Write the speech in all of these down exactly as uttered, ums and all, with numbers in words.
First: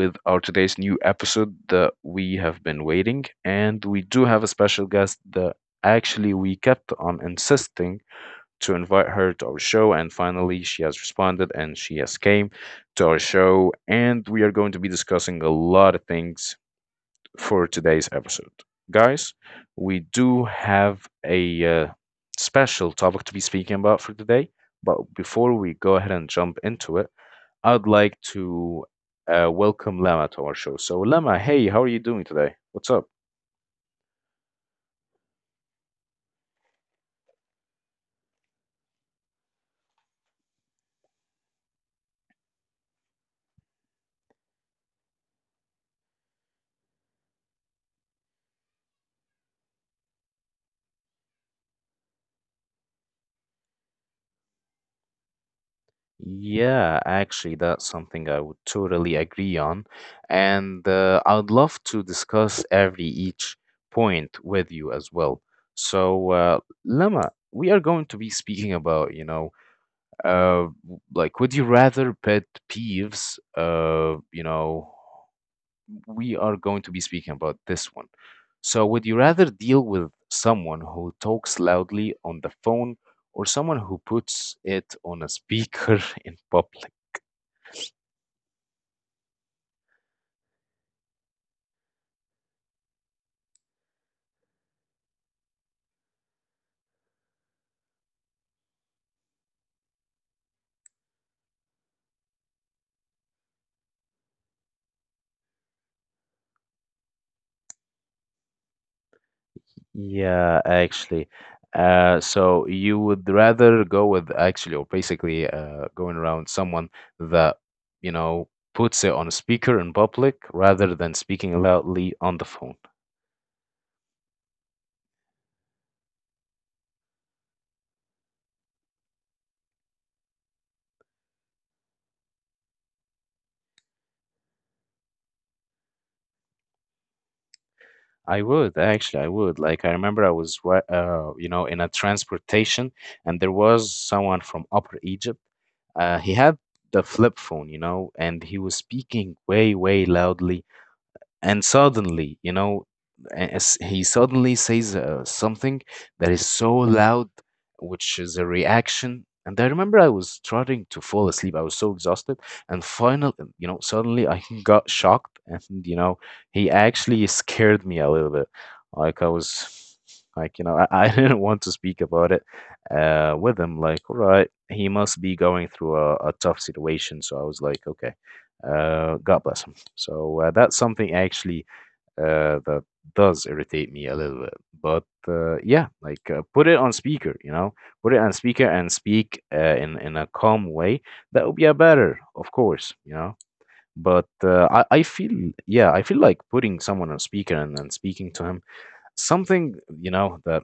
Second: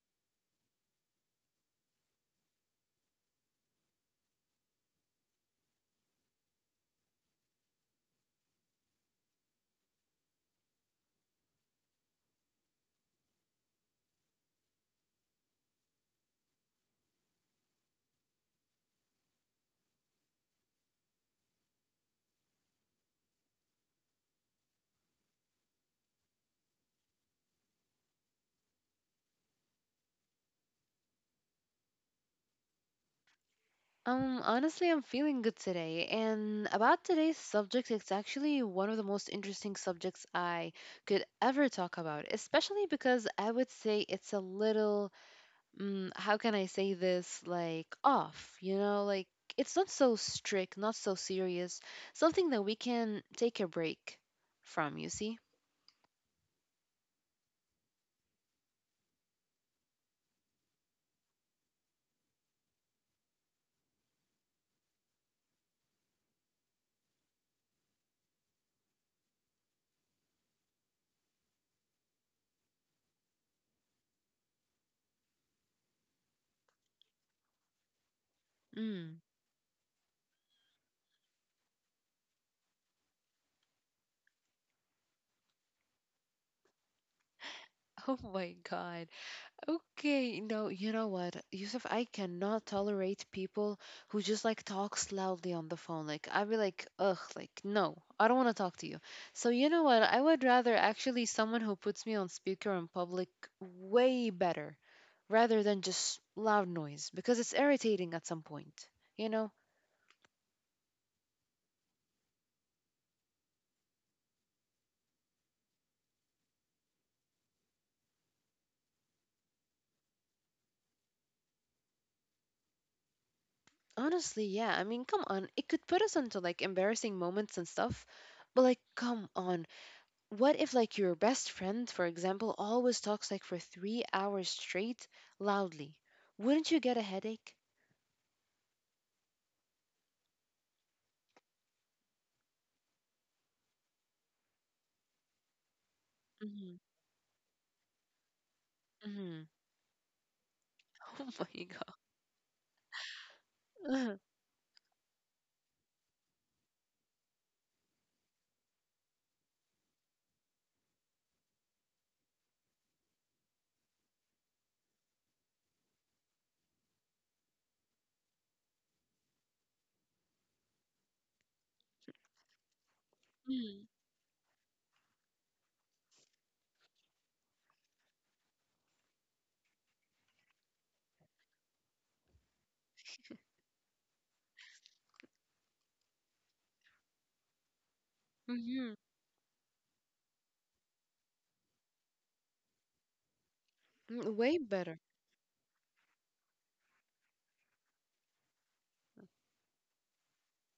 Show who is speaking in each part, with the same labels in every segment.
Speaker 1: with our today's new episode that we have been waiting. And we do have a special guest that actually we kept on insisting to invite her to our show. And finally, she has responded and she has came to our show. And we are going to be discussing a lot of things for today's episode. Guys, we do have a uh, special topic to be speaking about for today. But before we go ahead and jump into it, I'd like to uh, welcome Lama to our show. So, Lama, hey, how are you doing today? What's up?
Speaker 2: Um, honestly, I'm feeling good today. And about today's subject, it's actually one of the most interesting subjects I could ever talk about, especially because I would say it's a little, mm, how can I say this, like off, you know, like it's not so strict, not so serious, something that we can take a break from, you see?
Speaker 1: Yeah, actually, that's something I would totally agree on. And uh, I would love to discuss every each point with you as well. So, uh, Lama, we are going to be speaking about, you know, uh, like, would you rather pet peeves, uh, you know, we are going to be speaking about this one. So,
Speaker 2: Mm.
Speaker 1: would you rather deal with someone who talks loudly on the phone or someone who puts it on a speaker in public?
Speaker 2: Oh my God. Okay, no, you know what, Yusuf, I cannot tolerate people who just like talks loudly on the phone. Like I'd be like, ugh, like no, I don't want to talk to you. So you know what, I would rather actually someone who puts me on speaker in public way better, rather than just loud noise because it's irritating at some point. You know,
Speaker 1: Yeah, actually. Uh, so you would rather go with actually, or basically, uh, going around someone that, you know, puts it on a speaker in public rather than speaking loudly on the phone.
Speaker 2: honestly, yeah. I mean, come on, it could put us into like embarrassing moments and stuff, but like, come on, what if like your best friend for example always talks like for three hours straight loudly, wouldn't you get a headache?
Speaker 1: I would actually, I would. Like, I remember I was, ri- uh, you know, in a transportation, and there was someone from Upper Egypt. Uh, he
Speaker 2: Mm-hmm.
Speaker 1: had the flip phone, you know, and he was
Speaker 2: Mm-hmm.
Speaker 1: speaking way, way loudly.
Speaker 2: Oh my
Speaker 1: And
Speaker 2: god.
Speaker 1: suddenly, you know, as
Speaker 2: Uh,
Speaker 1: he suddenly says uh, something that is so loud, which is a reaction. And I remember I was trying to fall asleep. I was so exhausted, and finally, you know, suddenly I got shocked, and you know, he actually scared me a little bit. Like I was, like you know, I, I didn't want to speak about it uh, with
Speaker 2: mm,
Speaker 1: him. Like, all right, he must be going through a, a tough situation. So I was like, okay, uh, God bless him. So uh, that's something actually uh, that does irritate me a little bit. But uh, yeah, like uh, put it on speaker, you know, put it on speaker
Speaker 2: mhm,
Speaker 1: and speak uh, in in a calm way. That would be a better, of course, you know.
Speaker 2: mm.
Speaker 1: But
Speaker 2: Way
Speaker 1: uh,
Speaker 2: better.
Speaker 1: I I feel yeah, I feel like putting someone on speaker and then speaking to him something you know that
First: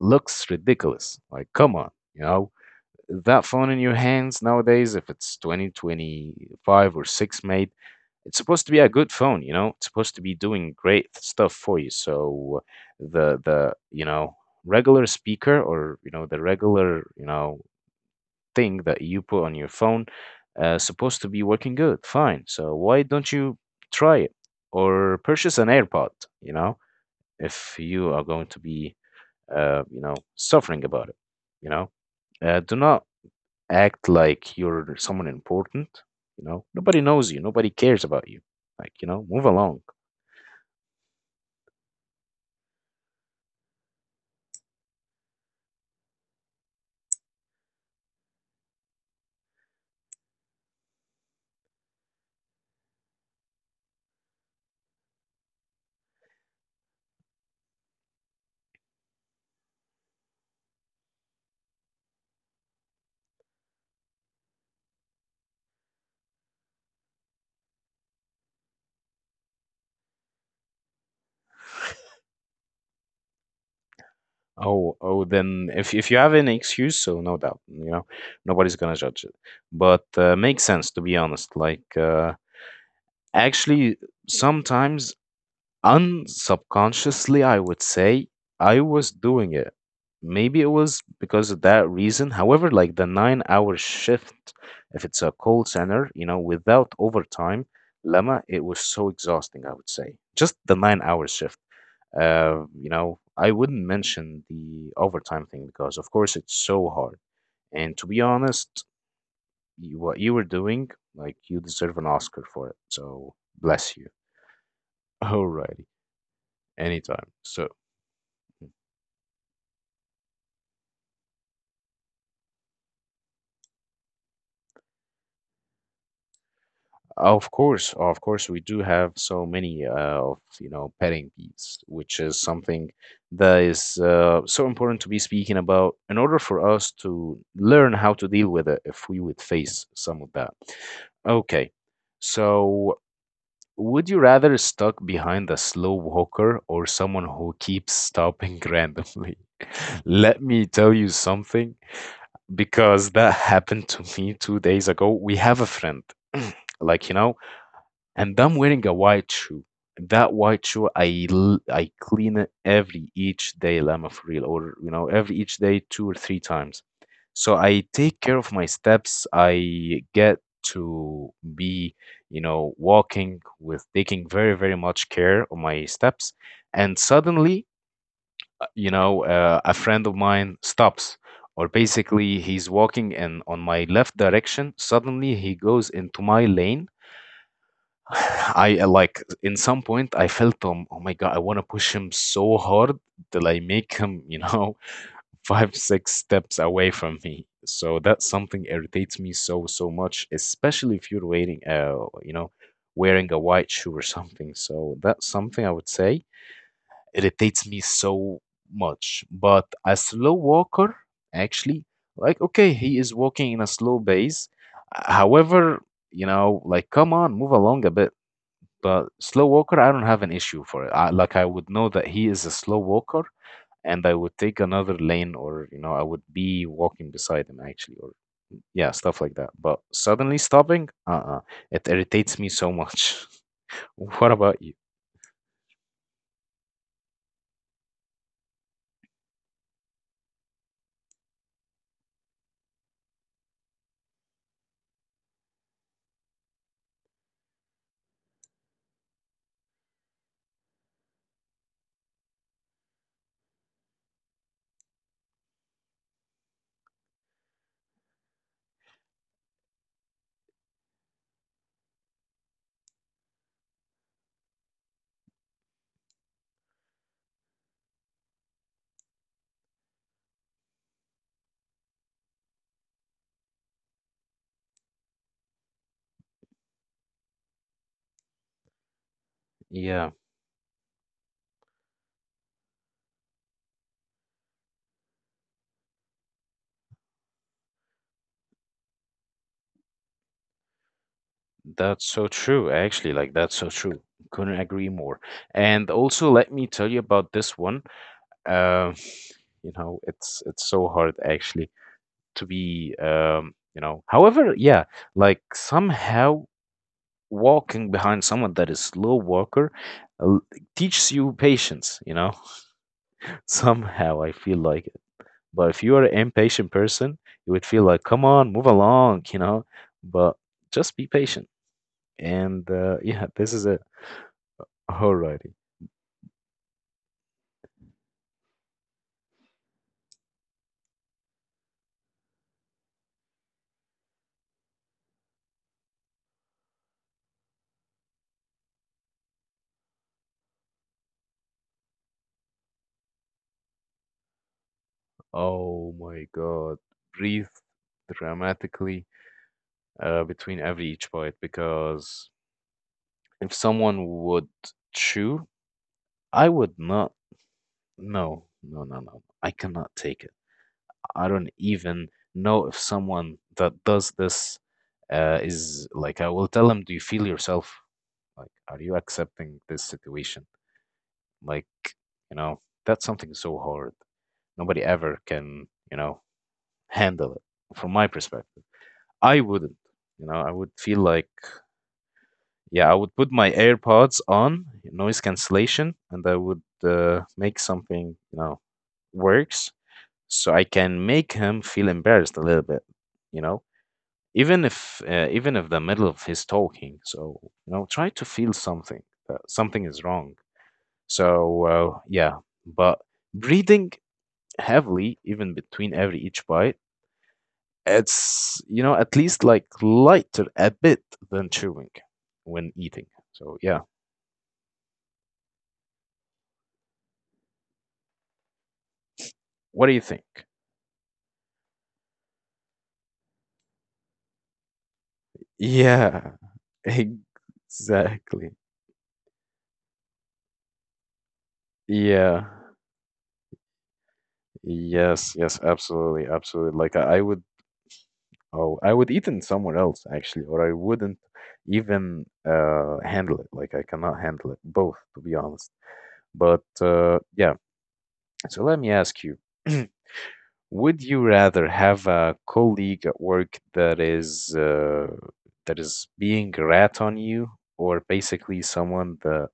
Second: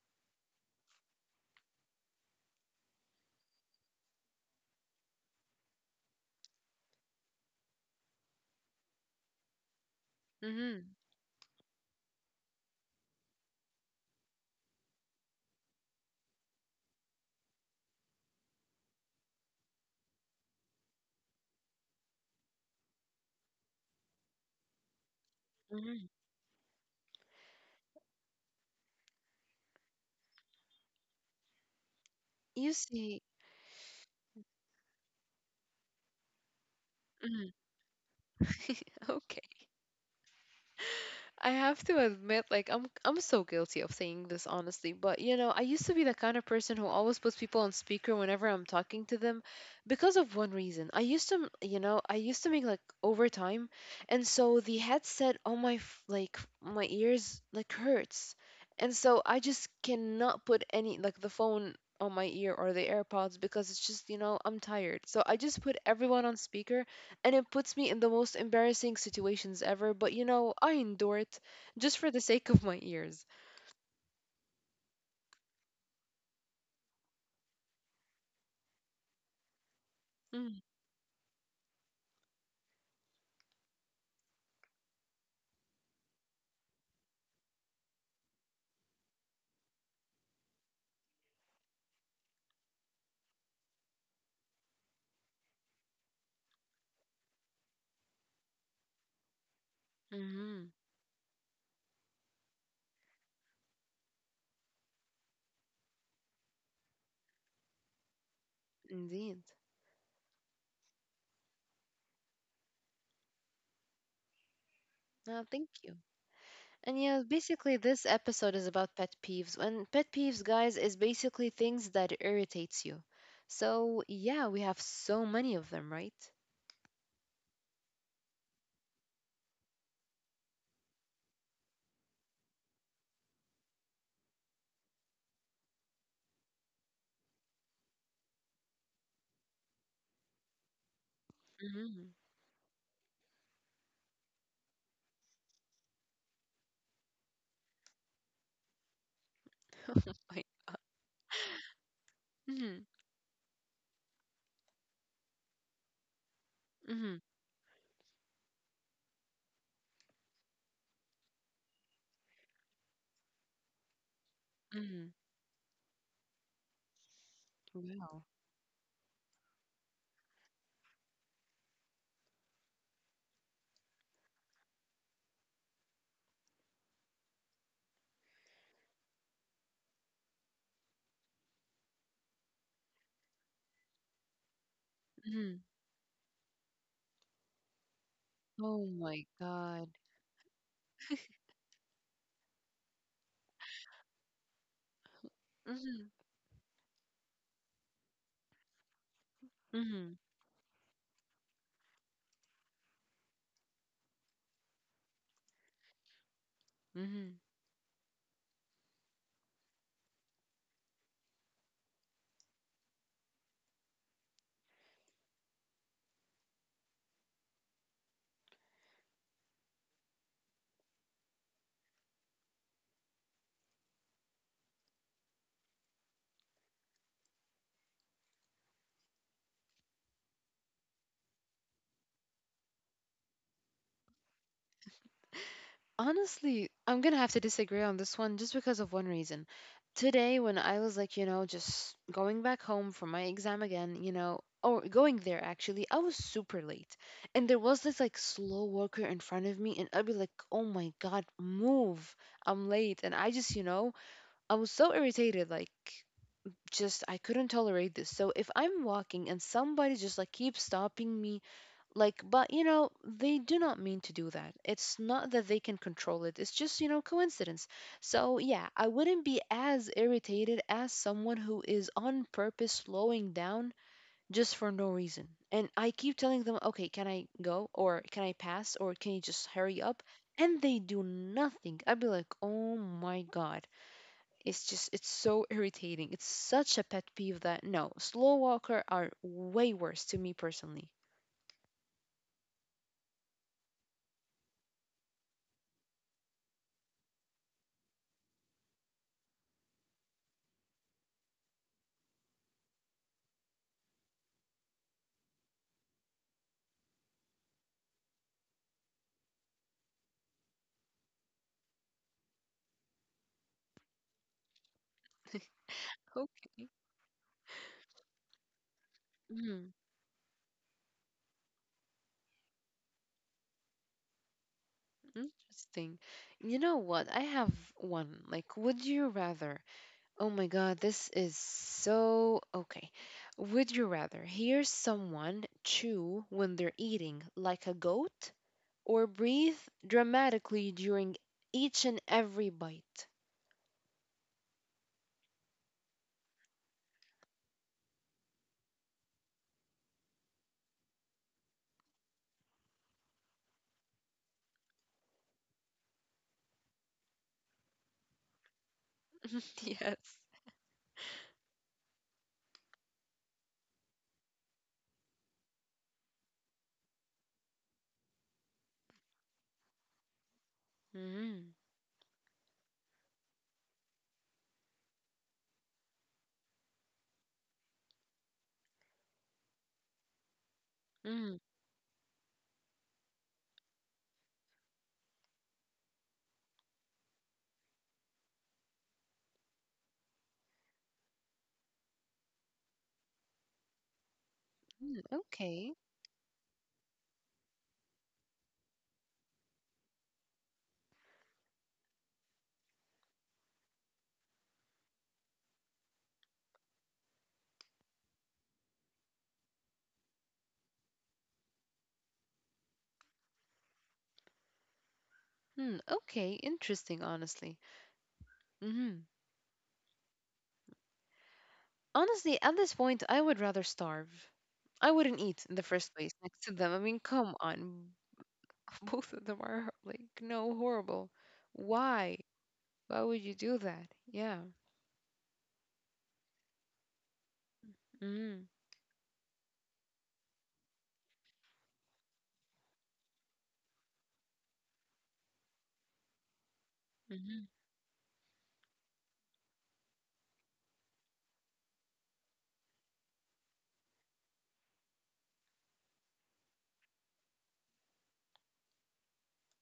Speaker 1: looks ridiculous. Like come on, you know that phone in your hands nowadays, if it's twenty twenty-five or six made, it's supposed to be a good phone, you know? It's supposed to be doing
Speaker 2: Mm-hmm.
Speaker 1: great stuff for you. So the the, you know, regular speaker or, you know, the regular, you know, thing that you put on your phone uh supposed to be working good. Fine. So why don't you try it or purchase an
Speaker 2: Mm-hmm.
Speaker 1: AirPod, you know, if you are going to be uh, you know, suffering about it, you know? Uh,
Speaker 2: You
Speaker 1: do not
Speaker 2: see.
Speaker 1: act like you're someone important. You know, nobody knows you,
Speaker 2: Mm.
Speaker 1: nobody cares about you. Like you know,
Speaker 2: Okay.
Speaker 1: move along.
Speaker 2: I have to admit, like I'm I'm so guilty of saying this honestly, but you know, I used to be the kind of person who always puts people on speaker whenever I'm talking to them because of one reason. I used to, m- you know, I used to make like overtime, and so the headset on my f- like my ears like hurts. And so I just cannot put any like the phone on my ear or the AirPods because it's just, you know, I'm tired. So I just put everyone on speaker and it puts me in the most embarrassing situations ever. But you know, I endure it just for the sake of my ears.
Speaker 1: Oh, oh then if, if you have an excuse, so no doubt, you know, nobody's gonna judge it. But uh, makes sense to be honest, like uh, actually sometimes unsubconsciously, I would say I was doing it. Maybe it was because of that reason. However, like the nine hour shift, if it's a call center, you know, without overtime, Lama, it was so exhausting, I would say. Just
Speaker 2: Mm-hmm.
Speaker 1: the nine hour shift. Uh, you know, I wouldn't mention the overtime thing because, of course, it's so hard. And to be honest,
Speaker 2: Indeed.
Speaker 1: you, what you were doing, like, you deserve an Oscar for it. So, bless you.
Speaker 2: No, thank
Speaker 1: Alrighty,
Speaker 2: you. And yeah,
Speaker 1: anytime. So,
Speaker 2: basically this episode is about pet peeves. And pet peeves, guys, is basically things that irritates you. So yeah, we have so many of them, right?
Speaker 1: of course, of course, we do have so many uh, of you know petting peeves, which is something that is uh, so important to be speaking about in order for us to learn how to deal with it if we would face some of that. Okay,
Speaker 2: Mm-hmm.
Speaker 1: so would you rather stuck behind a slow walker or someone who keeps stopping randomly? Let
Speaker 2: Wait.
Speaker 1: me
Speaker 2: uh,
Speaker 1: tell you something
Speaker 2: Mm-hmm.
Speaker 1: because that happened to me two days ago. We have a friend, like you
Speaker 2: Mm-hmm.
Speaker 1: know, and I'm wearing a white shoe. That white shoe, I l- I clean it every each day, Lama, for real, or you
Speaker 2: Mm-hmm.
Speaker 1: know, every each day, two or three times. So I take
Speaker 2: Wow.
Speaker 1: care of my steps. I get to be, you know, walking with taking very, very much care of my steps. And suddenly, uh, you know, uh, a friend of mine stops, or basically he's walking and on my left direction. Suddenly he
Speaker 2: Mm-hmm.
Speaker 1: goes into my lane. I
Speaker 2: Oh
Speaker 1: uh, like
Speaker 2: my
Speaker 1: in some
Speaker 2: God.
Speaker 1: point I felt um, oh my god, I want to push him so hard till I make him, you know, five six
Speaker 2: Mm-hmm.
Speaker 1: steps away from me. So that's something irritates me so so
Speaker 2: Mm-hmm.
Speaker 1: much, especially if you're wearing uh, you know, wearing a white shoe or something. So that's something I would say
Speaker 2: Mm-hmm.
Speaker 1: irritates me so much. But a slow walker actually, like okay, he is walking in a slow pace, however, you know, like come on, move along a bit. But slow walker, I don't have an issue for it. I, like I would know that he is a slow walker, and I would take another lane, or you know, I would be walking beside him actually, or yeah, stuff like that. But suddenly stopping, uh-uh, it irritates me so much. What about you?
Speaker 2: Honestly, I'm gonna have to disagree on this one just because of one reason. Today, when I was like, you know, just going back home from my exam again, you know, or going there actually, I was super late. And there was this like slow walker in front of me, and I'd be like, oh my God, move. I'm late. And I just, you know, I was so irritated. Like, just, I couldn't tolerate this. So if I'm walking and somebody just like keeps stopping me, like but you know they do not mean to do that. It's not that they can control it. It's just you know coincidence. So yeah, I wouldn't be as irritated as someone who is on purpose slowing down just for no reason. And I keep telling them, okay, can I go or can I pass or can you just hurry up?
Speaker 1: Yeah,
Speaker 2: And they do nothing. I'd be like, oh my god, it's just it's so irritating. It's such a pet peeve that no, slow walker are way worse to me personally.
Speaker 1: that's so true. Actually, like that's so true. Couldn't agree more. And also, let me tell you about this one. Um, you know, it's it's so hard actually to be um, you know. However, yeah, like somehow walking behind someone that is slow walker l- teaches you patience, you know. somehow I feel like it. But if you are an
Speaker 2: Okay.
Speaker 1: impatient person, you would feel like come on, move along, you know. But just be patient, and uh, yeah, this is it. Alrighty.
Speaker 2: Interesting. You know what? I have one. Like, would you rather? Oh my God, this is so okay. Would you rather hear someone chew when they're eating like a goat, or breathe dramatically during each and every bite?
Speaker 1: Oh my god, breathe dramatically uh, between every each bite because if someone would chew, I would not. No, no, no, no. I cannot
Speaker 2: Yes.
Speaker 1: take it. I don't even know if someone that does this uh, is like, I will tell them, do you feel yourself? Like, are you accepting this situation?
Speaker 2: Mm.
Speaker 1: Like, you know, that's something so hard. Nobody ever can, you know, handle it from my perspective. I wouldn't, you know, I would feel
Speaker 2: Mm.
Speaker 1: like, yeah, I would put my AirPods on, noise cancellation, and I would uh, make something, you know, works so I can make him feel embarrassed a little bit, you know, even
Speaker 2: Mm.
Speaker 1: if uh, even
Speaker 2: Okay.
Speaker 1: if the middle of his talking. So, you know, try to feel something that something is wrong. So, uh, yeah, but breathing heavily even between every each bite, it's, you know, at least like lighter a bit than chewing when eating. So, yeah.
Speaker 2: Mm, okay, interesting, honestly. Hmm.
Speaker 1: What do you think?
Speaker 2: Honestly, at this point, I would rather starve. I wouldn't eat in the first place next
Speaker 1: Yeah,
Speaker 2: to them. I mean, come on.
Speaker 1: exactly.
Speaker 2: Both of them are like no horrible. Why?
Speaker 1: Yeah.
Speaker 2: Why would you do that? Yeah.
Speaker 1: Yes, yes, absolutely, absolutely. Like I, I would,
Speaker 2: Mm.
Speaker 1: oh I would eat in somewhere else actually, or I wouldn't even uh handle it. Like I cannot handle it both, to be honest. But uh
Speaker 2: Mhm.
Speaker 1: yeah. So let me ask you. Would you rather have a colleague at work that is uh, that is being a rat on you, or basically someone that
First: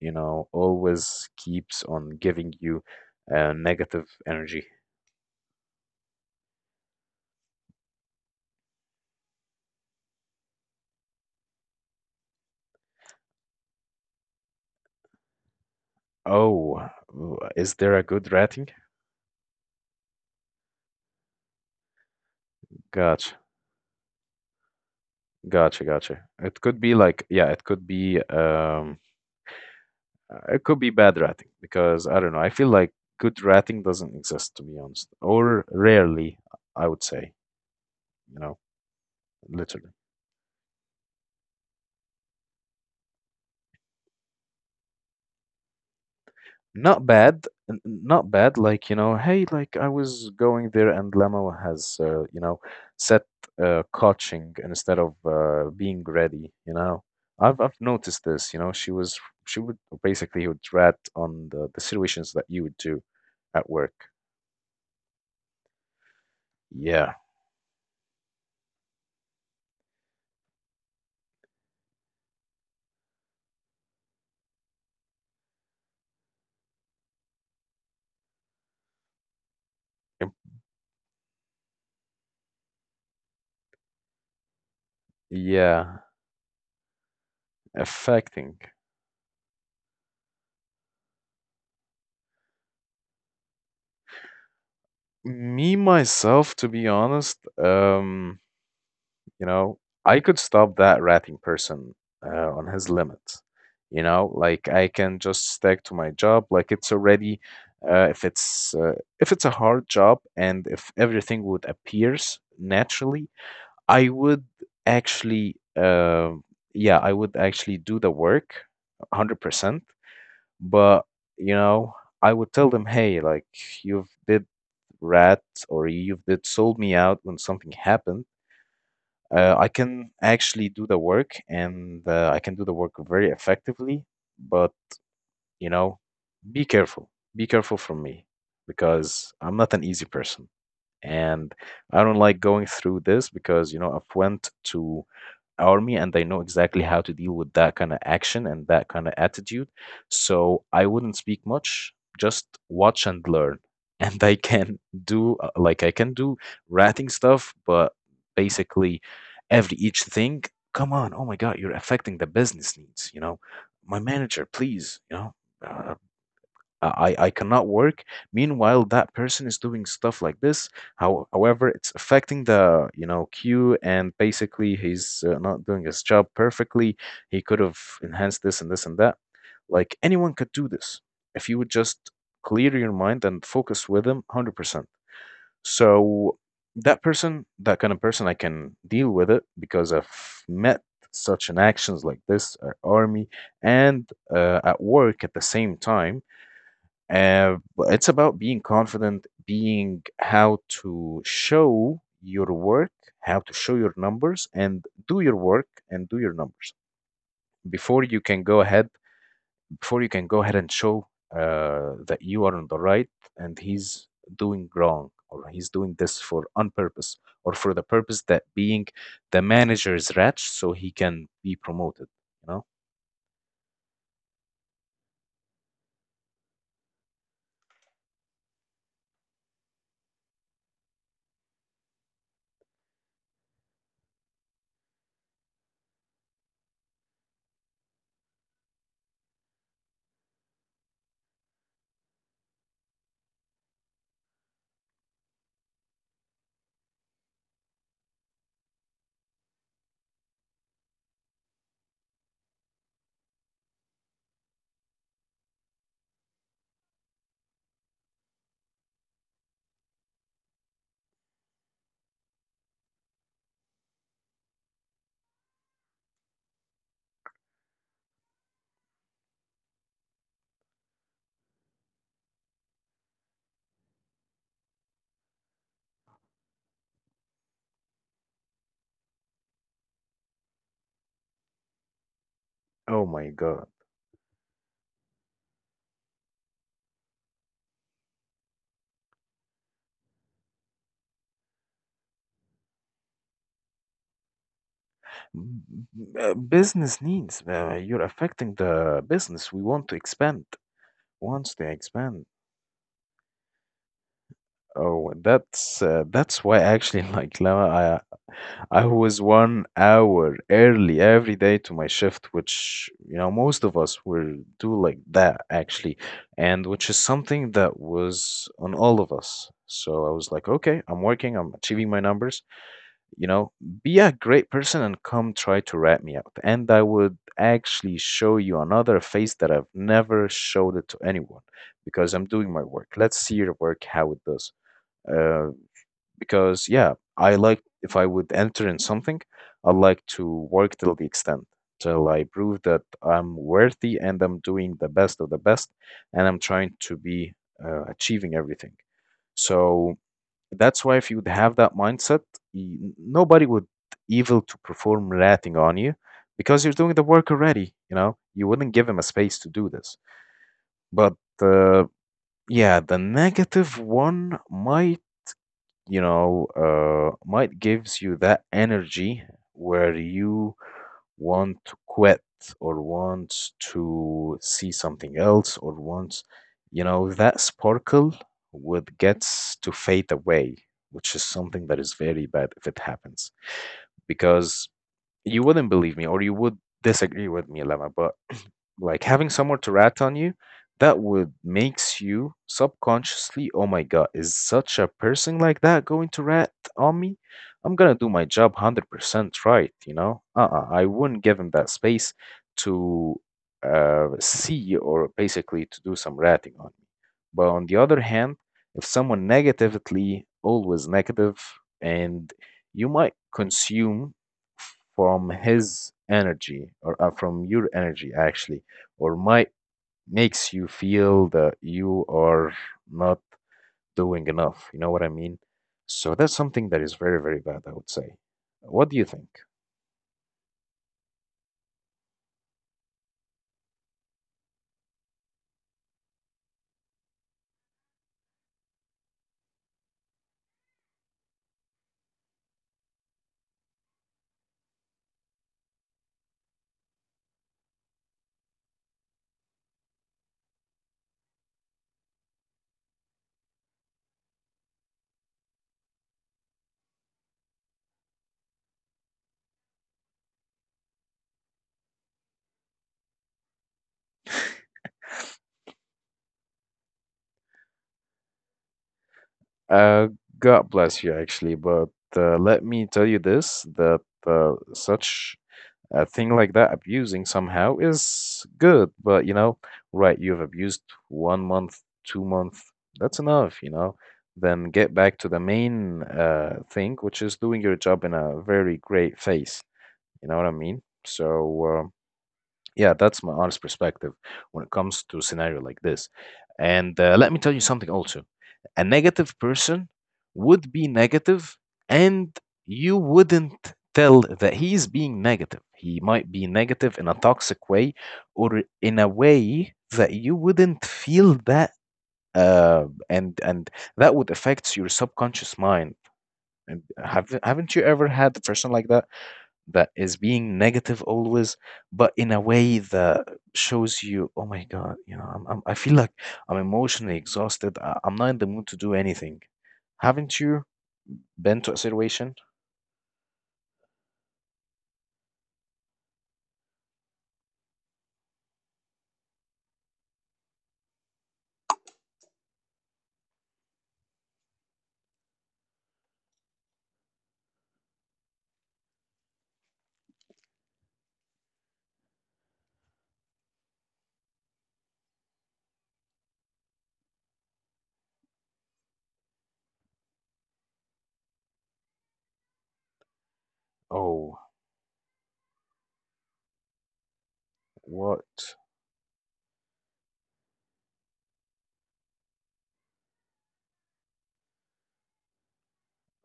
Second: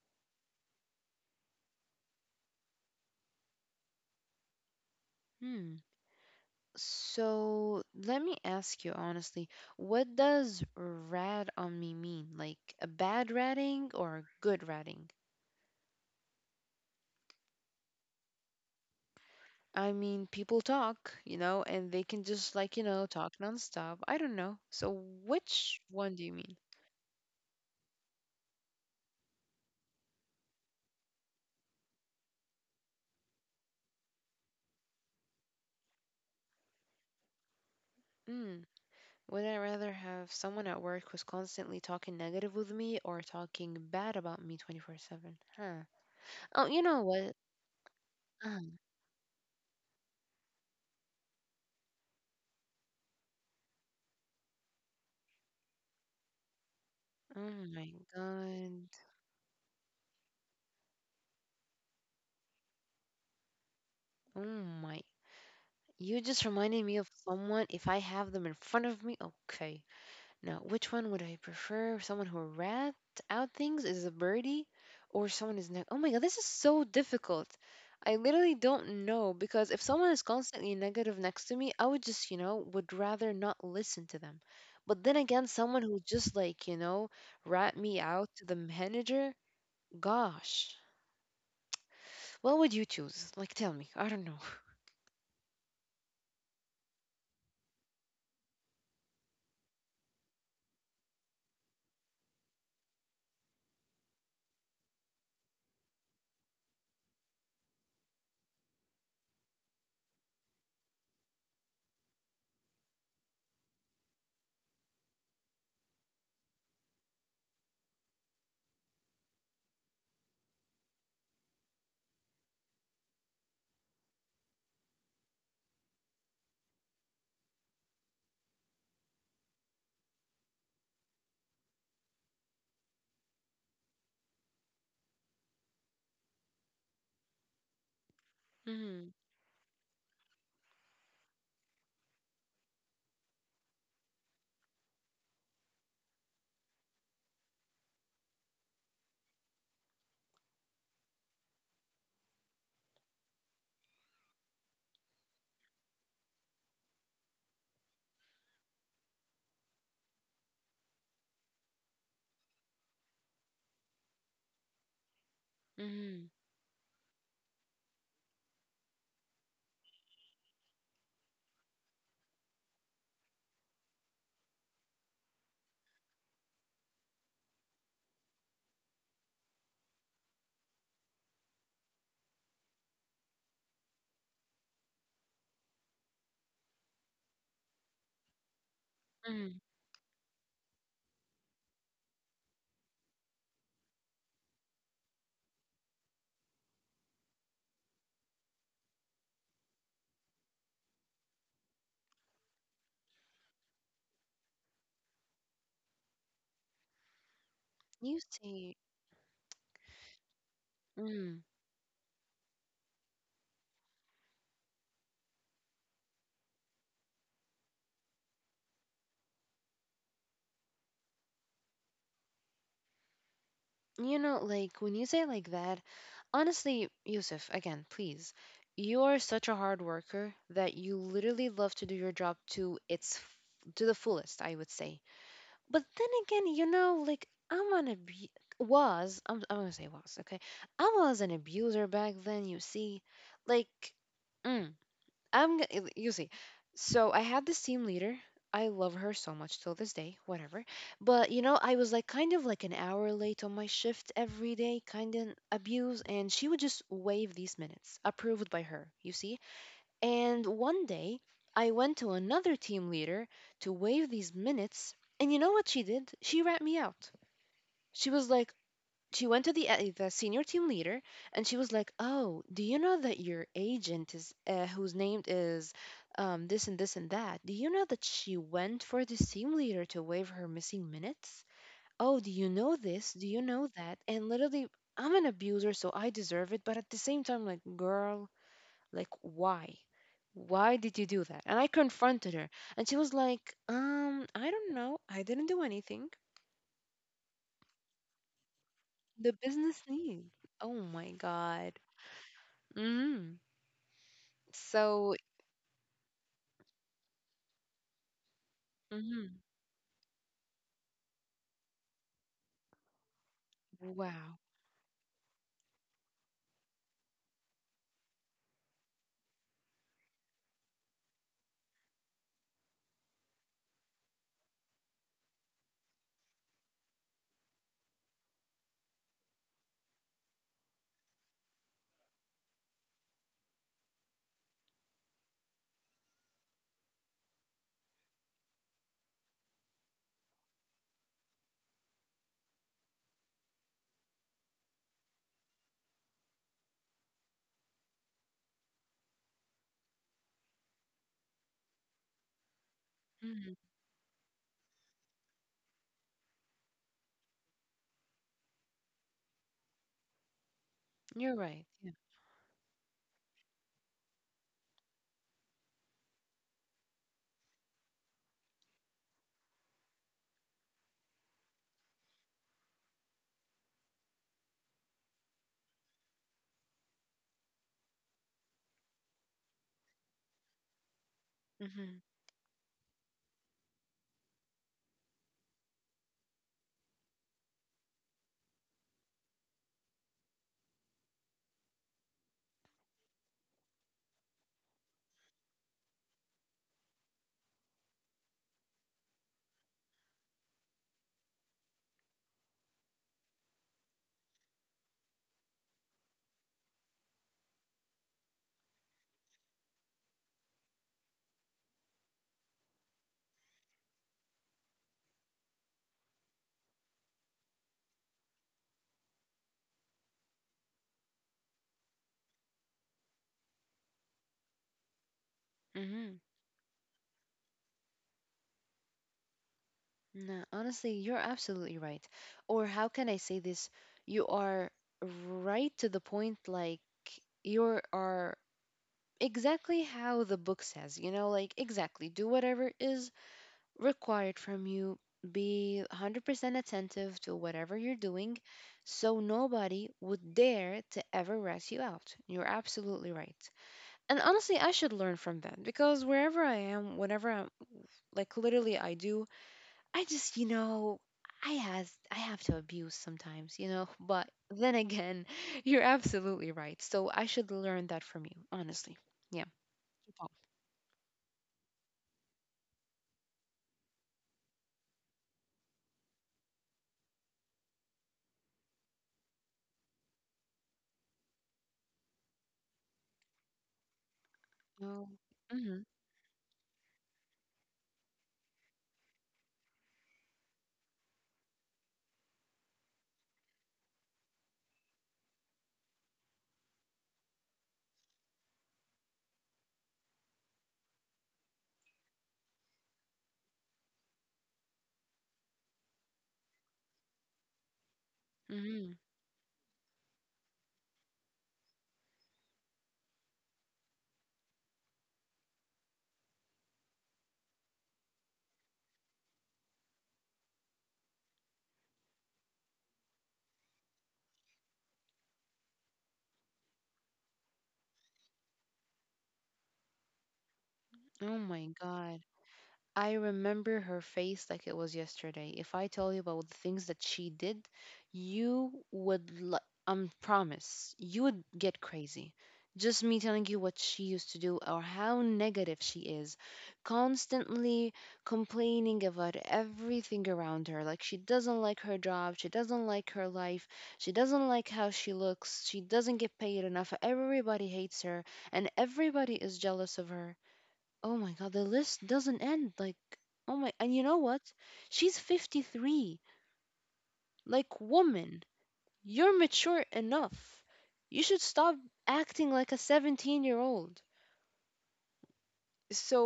Speaker 1: you know always keeps on giving you uh, negative energy?
Speaker 2: Hmm. So let me ask you honestly, what does rat on me mean? Like a bad ratting or a good ratting?
Speaker 1: Oh, w- is there a good rating?
Speaker 2: I mean, people talk, you know, and they can just like, you know, talk
Speaker 1: Gotcha,
Speaker 2: nonstop. I don't know. So which
Speaker 1: gotcha,
Speaker 2: one
Speaker 1: gotcha.
Speaker 2: do you
Speaker 1: It could be like, yeah, it could be um, uh, it could be bad rating because I don't know. I feel like good rating doesn't exist to be honest, or rarely, I would say, you know,
Speaker 2: mean? Would I
Speaker 1: literally.
Speaker 2: rather have someone at work who's constantly talking negative with me or talking bad about me twenty four seven? Huh. Oh, you
Speaker 1: Not
Speaker 2: know what?
Speaker 1: bad, n- not bad.
Speaker 2: Uh,
Speaker 1: Like, you know, hey, like I was going there and Lemo has, uh, you know, set uh, coaching instead of uh, being ready, you know. I've
Speaker 2: oh
Speaker 1: I've
Speaker 2: my
Speaker 1: noticed this, you know. She
Speaker 2: God.
Speaker 1: was she would basically would rat on the, the situations that you would do at work.
Speaker 2: Oh my. You just reminded me of
Speaker 1: Yeah.
Speaker 2: someone. If I have them in front of me, okay. Now, which one would I prefer? Someone who wrapped out things is a birdie, or someone is neg- oh my god, this is so difficult. I literally don't know because if someone is
Speaker 1: Im-
Speaker 2: constantly negative next to me, I would just, you know, would rather not listen to them. But then again, someone who
Speaker 1: yeah,
Speaker 2: just like, you know, rat me out to the
Speaker 1: affecting
Speaker 2: manager, gosh. What would you choose? Like, tell me. I don't know.
Speaker 1: me myself, to be honest. Um, you know, I could stop that ratting person uh, on his limits. You know, like I can just stick to my job. Like it's already, uh, if it's uh, if it's a hard job and if everything would appears naturally, I would actually, uh, yeah, I would actually do the work, hundred percent. But you know, I would tell them, hey, like you've did rat or you've did sold me out when something happened. Uh, I can actually do the work and uh, I can do the work very effectively, but you know, be careful. Be careful from me
Speaker 2: Mm,
Speaker 1: because I'm not an easy person, and I don't like going through this because you know, I've went to army, and they know exactly how to deal with that kind of action and that kind of attitude. So I wouldn't speak much, just watch and learn. And I can do uh, like I can do ratting stuff, but basically every each thing. Come on, oh my God, you're affecting the business needs. You know, my manager, please. You know, uh,
Speaker 2: mm,
Speaker 1: uh, I, I cannot work. Meanwhile, that person is doing stuff like this. How, however, it's affecting the, you know, queue, and basically he's uh, not doing his job perfectly. He could have enhanced this and this and that. Like anyone could do this if you would just clear your mind and focus with them one hundred percent. So that person, that kind of person, I can deal with it
Speaker 2: mm.
Speaker 1: because I've met such an actions like this at army and uh, at work at the same time, uh, but it's about being confident, being how to show your work, how to show your numbers, and do your work and do your numbers before
Speaker 2: You
Speaker 1: you can go
Speaker 2: say,
Speaker 1: ahead. Before you can go ahead and show
Speaker 2: mm.
Speaker 1: uh, that you are on the right and he's doing wrong, or he's doing this for on purpose, or for the purpose that being the manager's rat so he can be promoted. You know?
Speaker 2: You know, like when you say like that, honestly, Yusuf, again, please. You're such a hard worker that you literally love to do your job to its f- to the fullest, I would say. But then again, you know, like I'm an abu- was I'm, I'm gonna say was okay. I was an abuser back then. You see, like, mm, I'm g- y- you see. So I had this team leader. I love her so much till this day, whatever. But you know, I was like kind of like an hour late on my shift every day, kind of abuse, and she would just waive these minutes, approved by her, you see. And one day, I went to another team leader to waive these minutes, and you know what she did? She rat me out. She was like, she went to the uh, the senior team leader and she was like, "Oh, do you know that your agent is uh, whose name is um, this and this and that? Do you know that she went for the team leader to waive her missing minutes? Oh, do you know
Speaker 1: Oh
Speaker 2: this? Do
Speaker 1: my
Speaker 2: you know
Speaker 1: god.
Speaker 2: that?" And literally, I'm an abuser, so I deserve it. But at the same time, like, girl, like, why? Why did you do that? And I confronted her, and she was like, "Um, I don't know. I didn't do anything.
Speaker 1: Uh, business needs. Uh, you're affecting the
Speaker 2: The
Speaker 1: business. We want
Speaker 2: business
Speaker 1: to
Speaker 2: needs."
Speaker 1: expand.
Speaker 2: Oh my
Speaker 1: Once they
Speaker 2: god.
Speaker 1: expand,
Speaker 2: Mm-hmm.
Speaker 1: oh,
Speaker 2: So,
Speaker 1: that's uh, that's why actually, like Lama, I I was
Speaker 2: hmm.
Speaker 1: one hour early every day to my shift, which you know most of us will
Speaker 2: Wow.
Speaker 1: do like that actually, and which is something that was on all of us. So I was like, okay, I'm working, I'm achieving my numbers, you know, be a great person and come try to rat me out. And I would actually show you another face that I've never showed it to anyone because I'm doing my work. Let's see your work, how it does. Uh, because, yeah, I like if I would enter in something, I like to work till the extent, till I prove that I'm worthy and I'm doing the best of the best and I'm trying to be uh, achieving everything. So, that's why if you would have that mindset, y- n- nobody
Speaker 2: Hmm.
Speaker 1: would evil to perform ratting on you because you're doing the work already. You know, you wouldn't give him a space to do this. But
Speaker 2: You're right.
Speaker 1: uh,
Speaker 2: Yeah.
Speaker 1: yeah, the negative one might, you know, uh, might gives you that energy where you want to quit, or wants to see something else, or wants, you know, that sparkle would gets to fade away, which is something that is
Speaker 2: Mm-hmm.
Speaker 1: very bad if it happens. Because you wouldn't believe me, or you would disagree with me, Lama, but like having someone to rat on you, that would makes you subconsciously, oh my god, is such a person like that going to rat on me? I'm gonna do my job one hundred percent right. You know? Uh-uh, I wouldn't give him that space to uh see, or basically to do some ratting on. But on the other hand, if someone negatively always negative, and you might consume from his energy or uh, from your energy actually, or might makes you feel that you are not doing enough. You know what I mean? So
Speaker 2: Mm-hmm.
Speaker 1: that's something that is very, very bad, I would say. What do you think?
Speaker 2: No, honestly, you're absolutely right. Or how can I say this? You are right to the point, like you are exactly how the book says, you know, like exactly do whatever is required from you, be a hundred percent attentive to whatever you're doing, so nobody would dare to ever rat you out. You're absolutely right. And honestly, I should learn from that, because wherever I am, whenever I'm, like, literally I do. I just, you know i has I have to abuse sometimes you know But then again you're absolutely right, so I should learn that from you honestly. Yeah.
Speaker 1: Uh, God bless you, actually, but uh, let me tell you this that uh, such a thing like that abusing somehow is good, but you know right, you've abused one month, two month, that's enough. You know then get
Speaker 2: Oh.
Speaker 1: back to the
Speaker 2: Mm-hmm.
Speaker 1: main uh, thing, which is doing your job in a very great face. You know what I mean? So uh, yeah, that's my honest perspective when it comes to a scenario like this. And uh, let me tell you something also. A negative person would be negative, and you wouldn't tell that he's being negative. He might be negative in a toxic way, or
Speaker 2: Mm-hmm.
Speaker 1: in a way that you wouldn't feel that, uh, and and that would affect your subconscious mind. And have, haven't you ever had a person like that? That is being negative always, but in a way that shows you, oh my God, you know, I'm, I'm, I feel like I'm emotionally exhausted. I, I'm not in the mood to do anything. Haven't you
Speaker 2: Oh
Speaker 1: been
Speaker 2: my
Speaker 1: to a
Speaker 2: god,
Speaker 1: situation?
Speaker 2: I remember her face like it was yesterday. If I tell you about the things that she did, you would, lo- um, promise, you would get crazy. Just me telling you what she used to do or how negative she is, constantly complaining about everything around her. Like, she doesn't like her job, she doesn't like her life, she doesn't like how she looks, she doesn't get paid enough, everybody hates her, and everybody is jealous of her. Oh my God, the list doesn't end. Like, oh my, and you know
Speaker 1: Oh,
Speaker 2: what? She's fifty three. Like, woman,
Speaker 1: what?
Speaker 2: you're mature enough. You should stop acting like a seventeen year old.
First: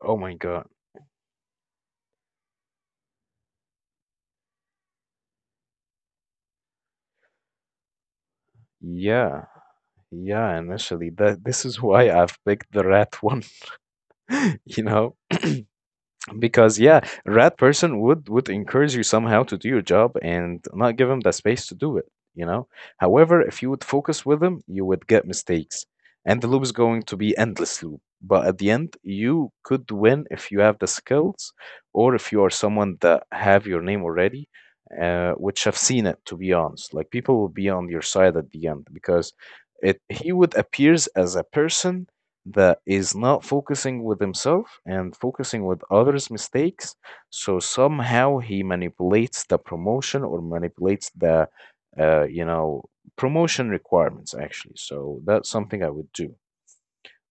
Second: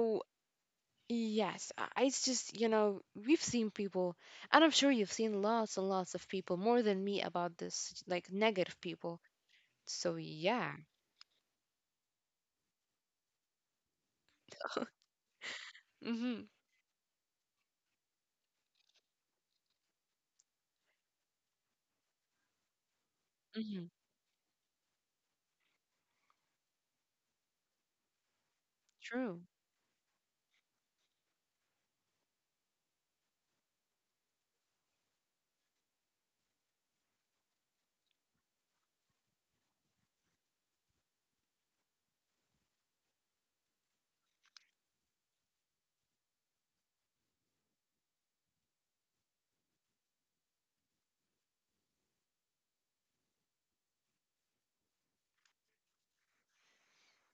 Speaker 1: Oh my God.
Speaker 2: yes, I I- it's just, you know, we've seen people, and I'm sure you've seen lots and lots of people, more than me, about this, like, negative people.
Speaker 1: Yeah.
Speaker 2: So,
Speaker 1: Yeah,
Speaker 2: yeah.
Speaker 1: initially that this is why I've picked the rat one, you know.
Speaker 2: Mm hmm.
Speaker 1: Because, yeah, rat person would would encourage you somehow to do your job and not give him the space to do it. you know However,
Speaker 2: Mm
Speaker 1: if you
Speaker 2: hmm.
Speaker 1: would focus with him, you would get mistakes, and the loop is going to be endless loop, but at the end
Speaker 2: True.
Speaker 1: you could win if you have the skills, or if you are someone that have your name already, uh, which I've seen it, to be honest. Like people will be on your side at the end because it he would appears as a person that is not focusing with himself and focusing with others' mistakes. So somehow he manipulates the promotion, or manipulates the, uh, you know, promotion requirements actually. So that's something I would do.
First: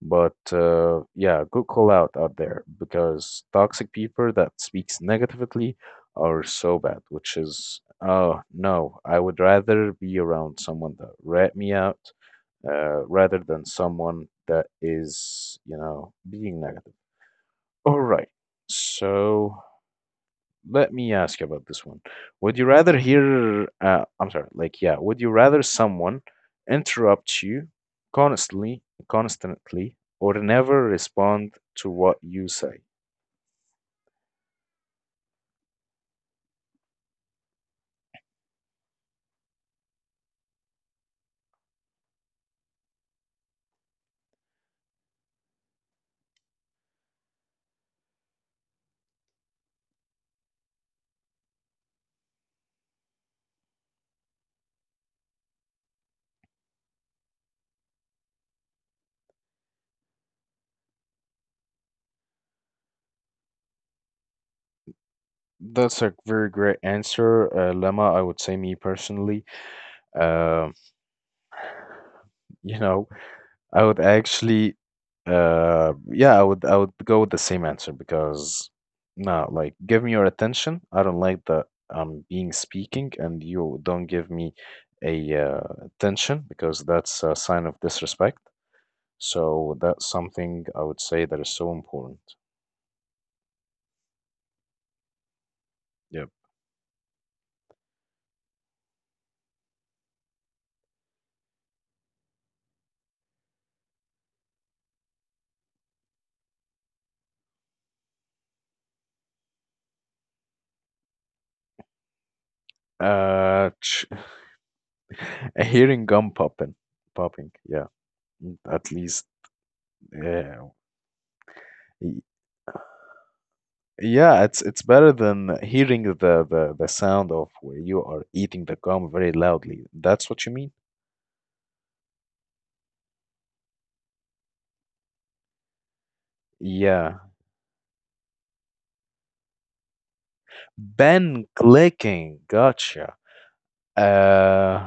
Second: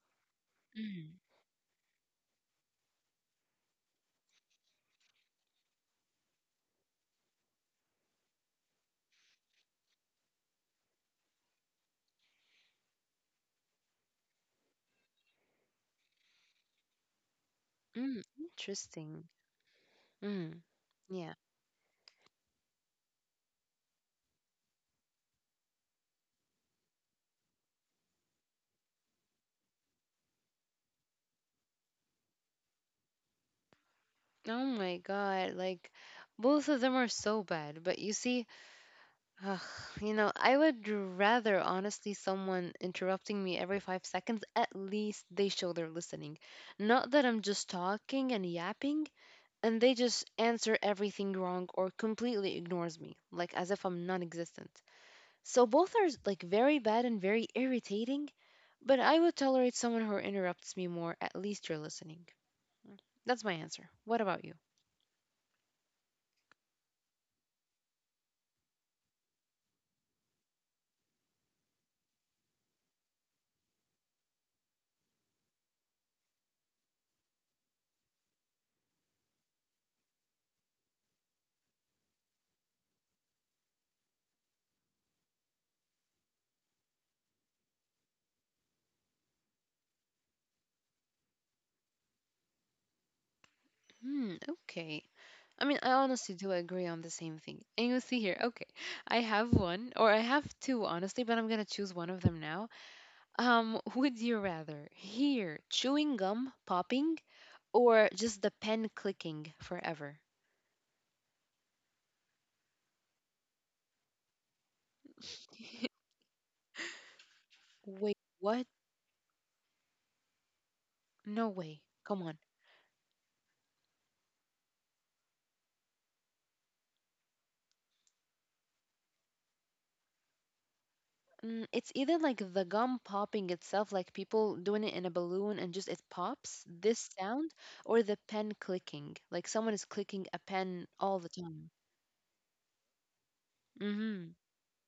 Speaker 1: But uh,
Speaker 2: Mm-hmm.
Speaker 1: yeah, good call out out there, because toxic people that speaks negatively are so bad, which is, oh no, I would rather be around someone that rat me out uh, rather than someone that is, you know, being negative. All
Speaker 2: Mm hmm.
Speaker 1: right.
Speaker 2: Interesting.
Speaker 1: So
Speaker 2: Mm.
Speaker 1: let me
Speaker 2: Yeah.
Speaker 1: ask you about this one. Would you rather hear, uh, I'm sorry, like, yeah, would you rather someone interrupt you constantly, constantly, or never respond to what you say?
Speaker 2: Oh my God, like both of them are so bad. But you see, ugh, you know, I would rather honestly someone interrupting me every five seconds. At least they show they're listening. Not that I'm just talking and yapping and they just answer everything wrong or completely ignores me, like as if I'm non-existent. So both are like very bad and very irritating, but I would tolerate someone who interrupts me more. At least you're listening. That's my answer. What about you?
Speaker 1: That's a very great answer, uh, Lemma. I would say, me personally, um, you know, I would actually, uh, yeah, I would I would go with the same answer because no, like give me your attention. I don't like that I'm being speaking and you don't give me a uh, attention because that's a sign of disrespect. So that's something I would say that is so important.
Speaker 2: Hmm, okay. I mean, I
Speaker 1: Yep.
Speaker 2: honestly do agree on the same thing. And you see here, okay, I have one, or I have two, honestly, but I'm gonna choose one of them now. Um, would you rather hear chewing gum popping or just the pen clicking forever?
Speaker 1: Uh, ch Hearing gum popping, popping, yeah,
Speaker 2: Wait,
Speaker 1: mm,
Speaker 2: what?
Speaker 1: at least, yeah,
Speaker 2: No way. Come
Speaker 1: Y-
Speaker 2: on.
Speaker 1: yeah. It's it's better than hearing the the the sound of where you are eating the gum very loudly. That's what you mean?
Speaker 2: Mm, it's either like the gum popping itself, like people doing it in a balloon and just it pops, this
Speaker 1: Yeah.
Speaker 2: sound, or the pen clicking, like someone is clicking a pen all the
Speaker 1: Ben
Speaker 2: time.
Speaker 1: clicking, gotcha.
Speaker 2: Mm-hmm.
Speaker 1: Uh,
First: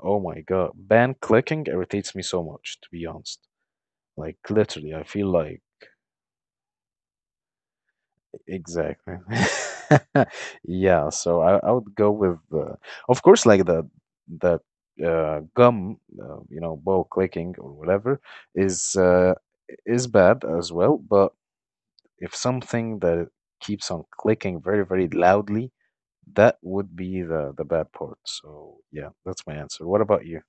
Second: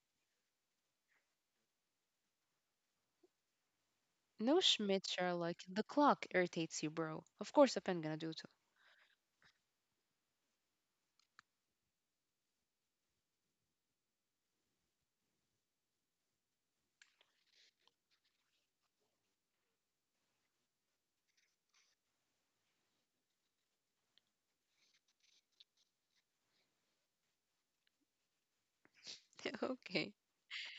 Speaker 1: oh my God. Ban clicking irritates me so much, to be honest. Like
Speaker 2: No
Speaker 1: literally, I
Speaker 2: Schmidt,
Speaker 1: feel
Speaker 2: Sherlock.
Speaker 1: like
Speaker 2: The clock irritates you, bro. Of course, a pen gonna do too.
Speaker 1: exactly. Yeah, so I, I would go with uh, of course like the the uh, gum, uh, you know, ball clicking or whatever is uh, is bad as well, but if something that keeps on clicking very, very loudly, that would be the the bad part. So yeah, that's my
Speaker 2: Okay.
Speaker 1: answer. What about you?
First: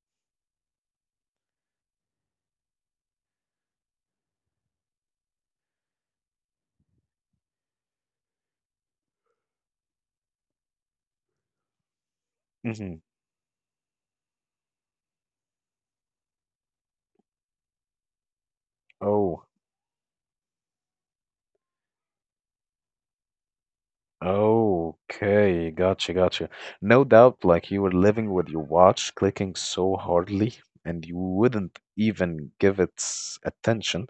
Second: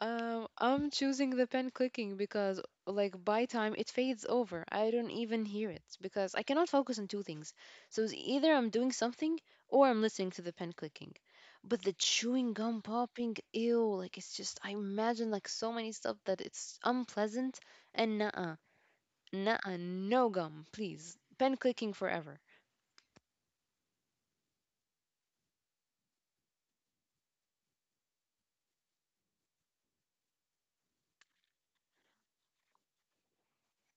Speaker 2: Um, I'm choosing the pen clicking because, like, by time it fades over. I don't even hear it because I cannot focus on two things. So it's either I'm doing something or I'm listening to the pen clicking. But the chewing gum
Speaker 1: Hmm.
Speaker 2: popping, ew, like it's just I imagine like so many stuff that it's unpleasant and nuh-uh,
Speaker 1: Oh.
Speaker 2: nuh-uh, no gum, please. Pen clicking forever.
Speaker 1: Okay, gotcha, gotcha. No doubt, like you were living with your watch, clicking so hardly, and you wouldn't even give it s- attention.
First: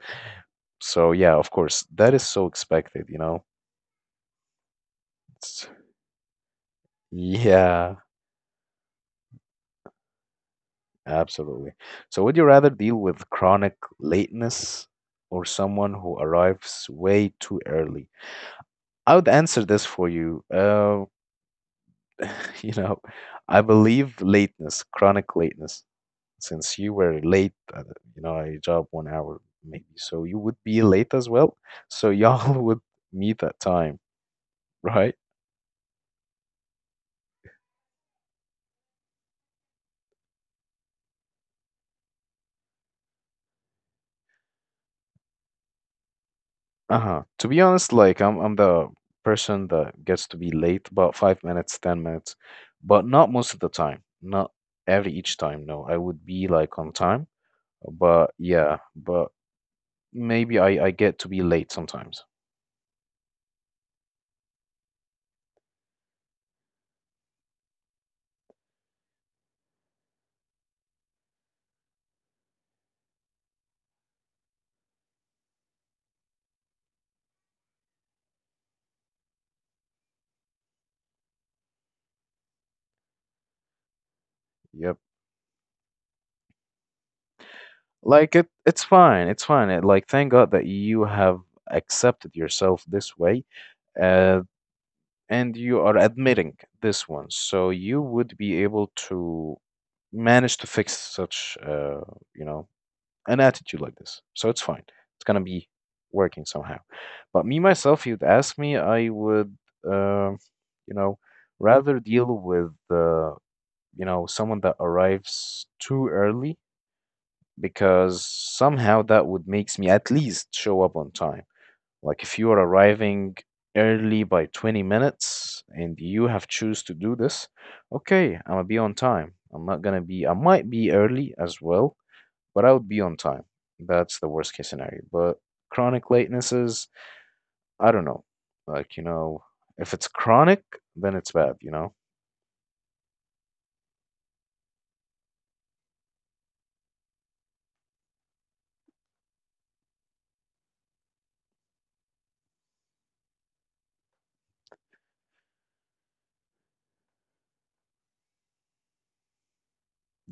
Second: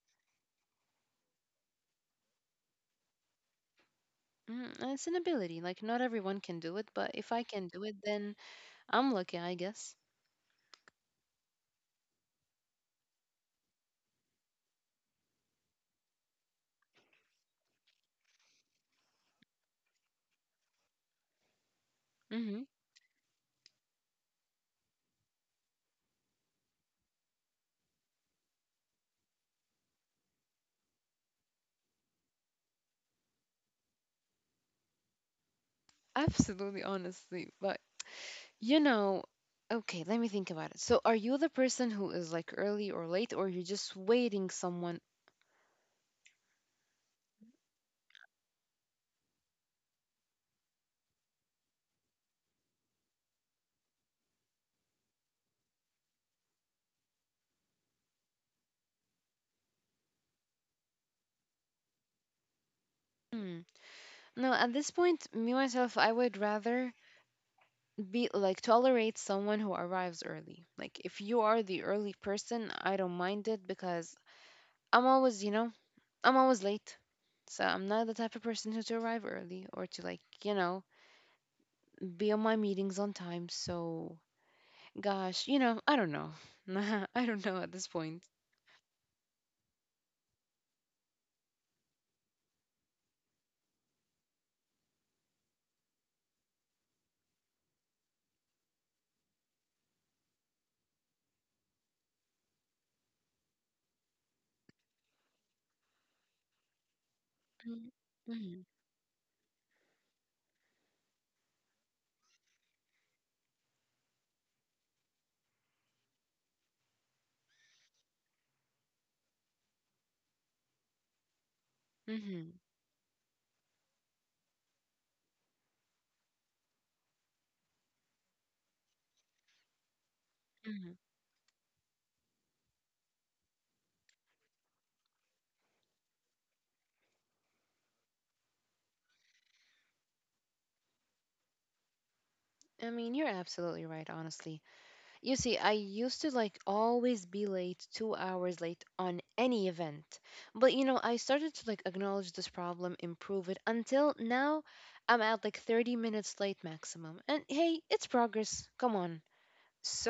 Speaker 1: So, yeah, of course, that is so expected, you know?
Speaker 2: Mm, and it's an ability.
Speaker 1: It's-
Speaker 2: Like not everyone can do it, but if I can do
Speaker 1: yeah,
Speaker 2: it, then I'm lucky, I guess.
Speaker 1: absolutely. So, would you rather deal with chronic lateness or someone who arrives way too early? I would answer this for you. Uh,
Speaker 2: Hmm
Speaker 1: you know, I believe lateness, chronic lateness. Since you were late, uh, you know, I job one hour maybe, so you would be late as well. So y'all would meet at time, right?
Speaker 2: Absolutely, honestly. But you know, okay, let me think about it. So, are you the person who is like early or late, or you're just waiting someone?
Speaker 1: Uh-huh. To be honest, like I'm I'm the person that gets to be late about five minutes, ten minutes, but not most of the time. Not every each time, no. I would be like on time. But yeah, but maybe I, I get to be late sometimes.
Speaker 2: Hmm. No, at this point, me myself, I would rather be like tolerate someone who arrives early. Like if you are the early person, I don't mind it because I'm always, you know, I'm always late. So I'm not the type of person who to arrive early or to like, you know, be on my meetings on time. So
Speaker 1: Yep.
Speaker 2: gosh, you know, I don't know. I don't know at this
Speaker 1: Like
Speaker 2: point.
Speaker 1: it it's fine. It's fine. It, like thank God that you have accepted yourself this way. Uh and you are admitting this one, so you would be able to manage to fix such, uh, you know, an attitude like this. So it's fine. It's gonna be working somehow. But me myself, you'd ask me,
Speaker 2: Mm-hmm.
Speaker 1: I would, uh, you know, rather deal with, uh, you know, someone that arrives too early, because somehow that would makes me at least show up on time. Like if you are
Speaker 2: Mm-hmm.
Speaker 1: arriving early by twenty minutes and you have choose to do this, okay, I'm gonna be on time. I'm not gonna be, I might be
Speaker 2: hmm
Speaker 1: early as well, but I would be on time. That's the worst case scenario. But chronic latenesses, I don't know. Like, you know, if it's chronic, then it's bad, you know?
Speaker 2: I mean, you're absolutely right, honestly. You see, I used to like always be late, two hours late on any event. But you know, I started to like acknowledge this problem, improve it until now I'm at like 30 minutes late maximum. And hey, it's progress. Come on.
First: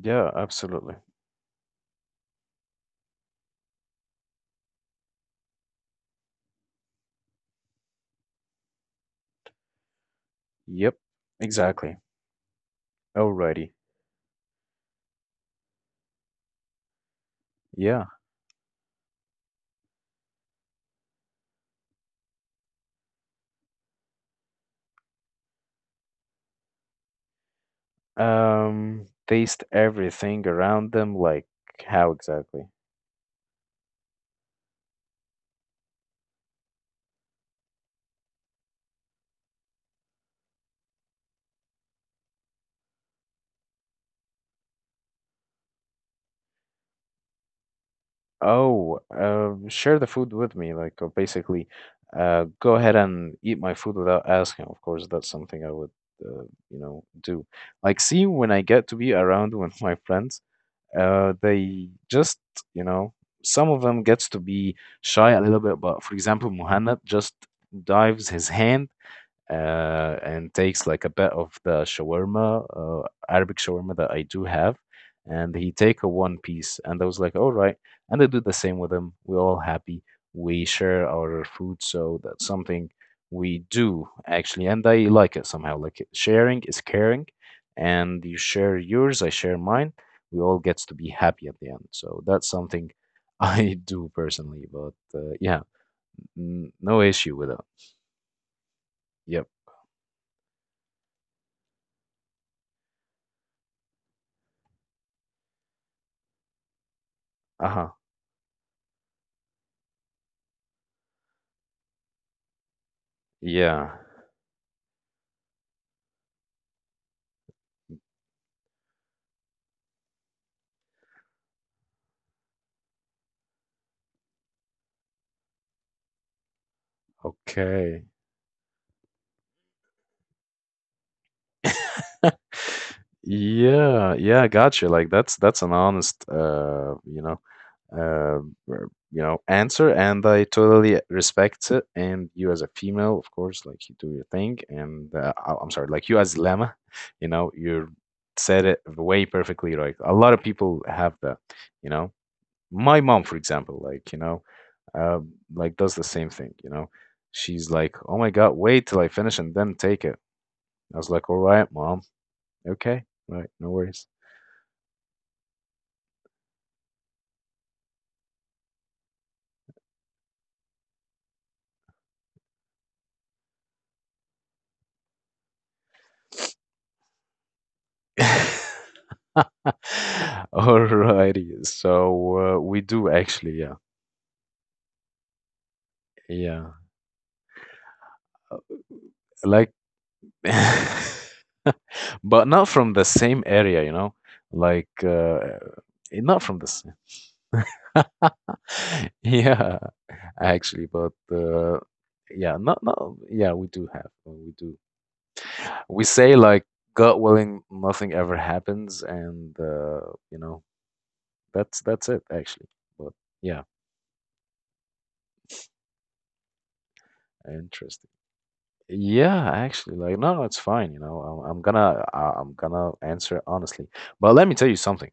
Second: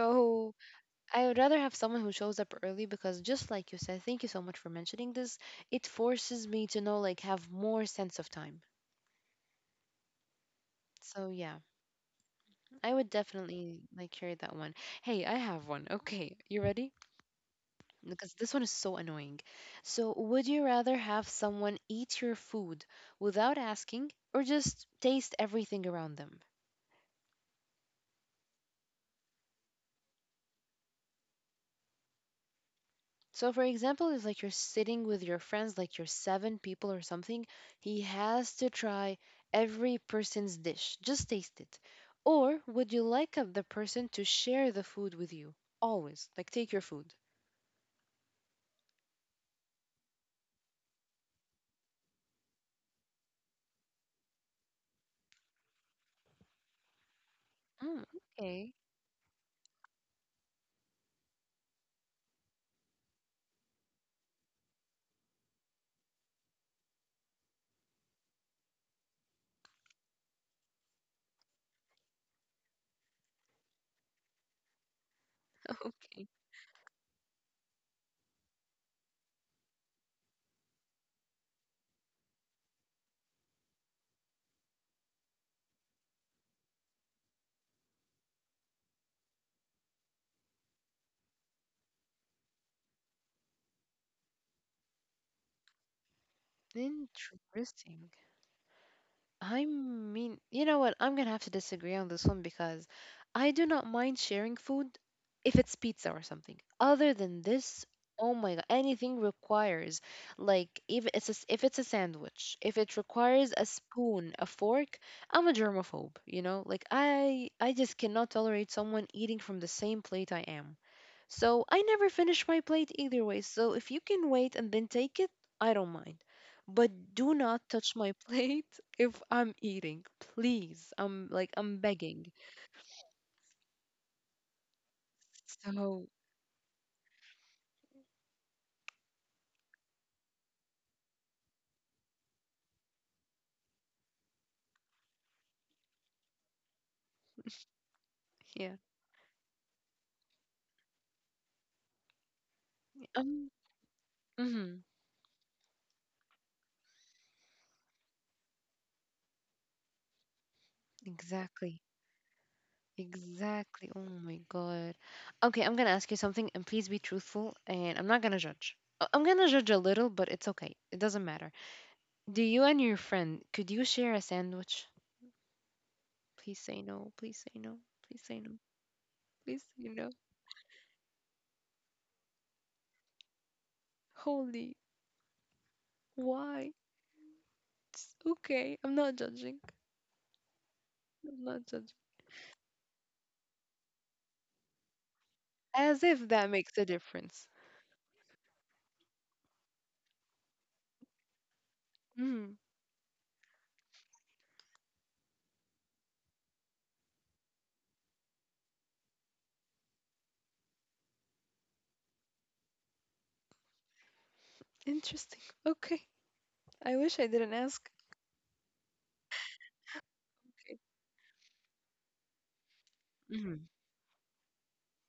Speaker 1: Yeah, absolutely.
Speaker 2: I would rather have someone who shows up early because just like you said, thank you so much for mentioning this. It forces me to know like have more sense of time.
Speaker 1: Yep,
Speaker 2: So yeah,
Speaker 1: exactly.
Speaker 2: I would
Speaker 1: Alrighty.
Speaker 2: definitely like carry that one. Hey, I have one. Okay, you ready?
Speaker 1: Yeah.
Speaker 2: Because this one is so annoying. So would you rather have someone eat your food without asking or just taste everything around them?
Speaker 1: Um, taste everything around them, like how exactly?
Speaker 2: So, for example, if like you're sitting with your friends, like you're seven people or something, he has to try every person's dish. Just taste it. Or would you like uh, the person to share the food with you? Always. Like take your food.
Speaker 1: Oh, uh, share the food with me, like uh, basically, uh, go ahead and eat my food without asking. Of course, that's something I would, uh, you know, do. Like,
Speaker 2: Mm,
Speaker 1: see, when I
Speaker 2: okay.
Speaker 1: get to be around with my friends, uh, they just, you know, some of them gets to be shy a little bit, but for example, Muhannad just dives his hand uh, and takes like a bit of the shawarma, uh, Arabic shawarma that I do have, and he take a
Speaker 2: Okay.
Speaker 1: one piece, and I was like, all right, and I do the same with him. We're all happy. We share our food, so that's something we do actually, and I like it somehow. Like it- sharing is caring, and you share yours, I share mine. We all gets to be happy at the end. So that's something I do personally, but uh, yeah, n- no issue with it.
Speaker 2: Interesting.
Speaker 1: Yep.
Speaker 2: I mean, you know what? I'm gonna have to disagree on this one because I do not mind sharing food if it's pizza or something. Other than
Speaker 1: Uh
Speaker 2: this,
Speaker 1: huh.
Speaker 2: oh my god, anything requires like if it's a, s- if it's a sandwich, if it requires a
Speaker 1: Yeah.
Speaker 2: spoon, a fork, I'm a germaphobe, you know? Like I I just cannot tolerate someone eating from the same plate I am. So I never finish my plate either way. So if you can wait and then take it, I don't mind. But do not touch
Speaker 1: Okay.
Speaker 2: my plate if I'm eating. Please. I'm like I'm begging.
Speaker 1: Yeah, yeah, gotcha. Like that's that's an
Speaker 2: So
Speaker 1: honest, uh, you know, uh, r- you know, answer, and I totally respect it. And you as a female, of course, like you do your thing, and uh, I- I'm sorry, like you as Lama, you know, you said
Speaker 2: yeah.
Speaker 1: it way perfectly right. A lot of people have that, you know. My mom, for
Speaker 2: Um,
Speaker 1: example, like you know,
Speaker 2: mm-hmm.
Speaker 1: uh, like does the same thing, you know. She's like, "Oh my God, wait till I finish and then take it." I was like, all right,
Speaker 2: Exactly.
Speaker 1: mom. Okay. Right. No
Speaker 2: Exactly. Oh
Speaker 1: worries.
Speaker 2: my God. Okay, I'm gonna ask you something and please be truthful and I'm not gonna judge. I- I'm gonna judge a little, but it's okay. It doesn't matter. Do you and your friend could you share a sandwich? Please say no. Please say no. Please say no. Please, you know,
Speaker 1: Alrighty. So uh, we do actually, yeah.
Speaker 2: holy,
Speaker 1: Yeah.
Speaker 2: why? It's
Speaker 1: Uh,
Speaker 2: okay, I'm not judging.
Speaker 1: Like,
Speaker 2: I'm not judging.
Speaker 1: but not from the same area, you know? Like, uh,
Speaker 2: As if
Speaker 1: not
Speaker 2: that
Speaker 1: from the
Speaker 2: makes a
Speaker 1: same.
Speaker 2: difference.
Speaker 1: Yeah, actually, but uh,
Speaker 2: Mm,
Speaker 1: yeah, not, not, yeah, we do have. uh, We do. We say, like, God willing, nothing ever happens. And, uh, you know, That's that's it actually. But yeah,
Speaker 2: interesting. Okay. I wish I didn't ask.
Speaker 1: interesting. Yeah, actually, like no, no, it's fine. You know, I'm, I'm gonna I- I'm gonna answer
Speaker 2: Okay. Mm,
Speaker 1: honestly. But let me tell you something.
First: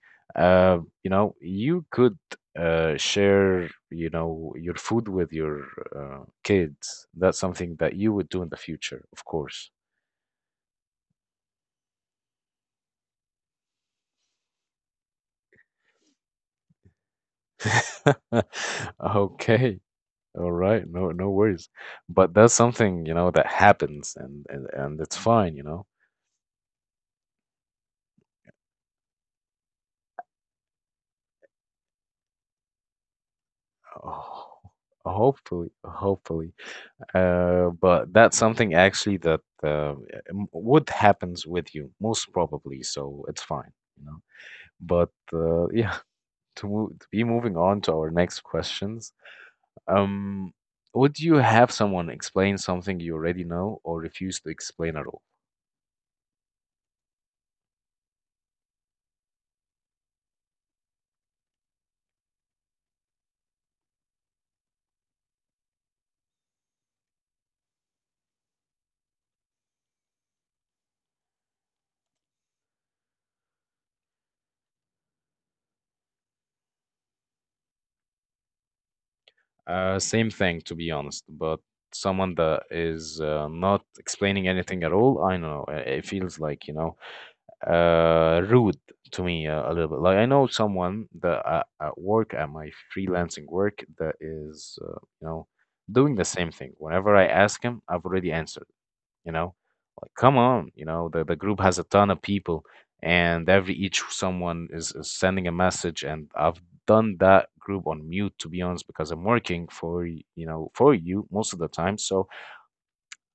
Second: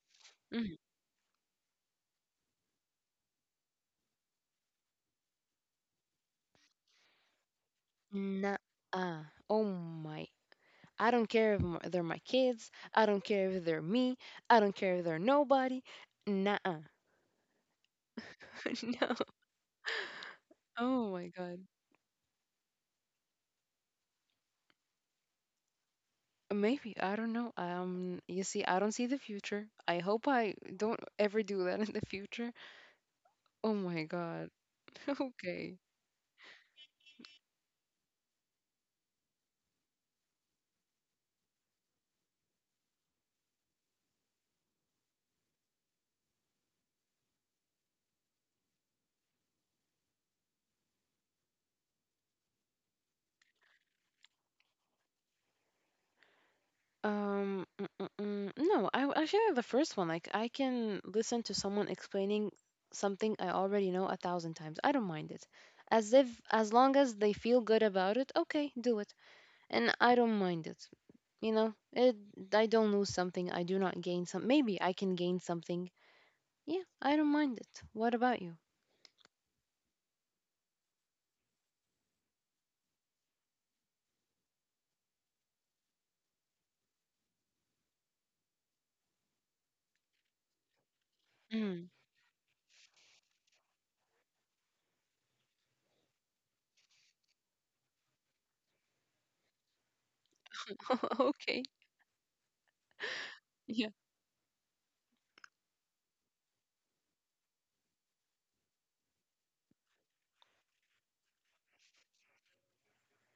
Speaker 2: mm,
Speaker 1: Uh, you know, you could uh share you know your food with your uh, kids. That's something that you would do in
Speaker 2: nah,
Speaker 1: the future,
Speaker 2: uh,
Speaker 1: of
Speaker 2: oh
Speaker 1: course.
Speaker 2: my. I don't care if m- they're my kids. I don't care if they're me. I don't care if they're nobody. Nah. No.
Speaker 1: Okay. All right.
Speaker 2: Oh
Speaker 1: No,
Speaker 2: my
Speaker 1: no
Speaker 2: God.
Speaker 1: worries. But that's something, you know, that happens and and, and it's fine, you know.
Speaker 2: Maybe, I don't know. Um, you see, I don't see the future. I hope I don't ever do that in the future. Oh my god.
Speaker 1: Oh, hopefully,
Speaker 2: Okay.
Speaker 1: hopefully. Uh, but that's something actually that uh, m- would happens with you most probably, so it's fine, you know. But uh, yeah, to move, to be moving on to our next questions. Um, would you have someone explain something you already know or refuse to explain at all?
Speaker 2: Um, mm, mm, mm. no, I w- Actually the first one. Like I can listen to someone explaining something I already know a thousand times. I don't mind it. As if as long as they feel good about it, okay, do it. And I don't mind it. You know, it I don't lose something, I do not gain some, maybe I can gain something. Yeah, I don't mind it. What about you?
Speaker 1: Uh, same thing, to be honest, but someone that is uh, not explaining anything at all, I don't know. uh, It feels like, you know, uh rude to me uh, a little bit. Like I know someone that at,
Speaker 2: Mm.
Speaker 1: at work, at my freelancing work, that is uh, you know, doing the same thing. Whenever I ask him, I've already answered, you know. Like come on, you know, the, the group
Speaker 2: Okay.
Speaker 1: has a ton of people, and every
Speaker 2: Yeah.
Speaker 1: each someone is, is sending a message, and I've done that group on mute to be honest because I'm working for y- you know, for you most of the time. So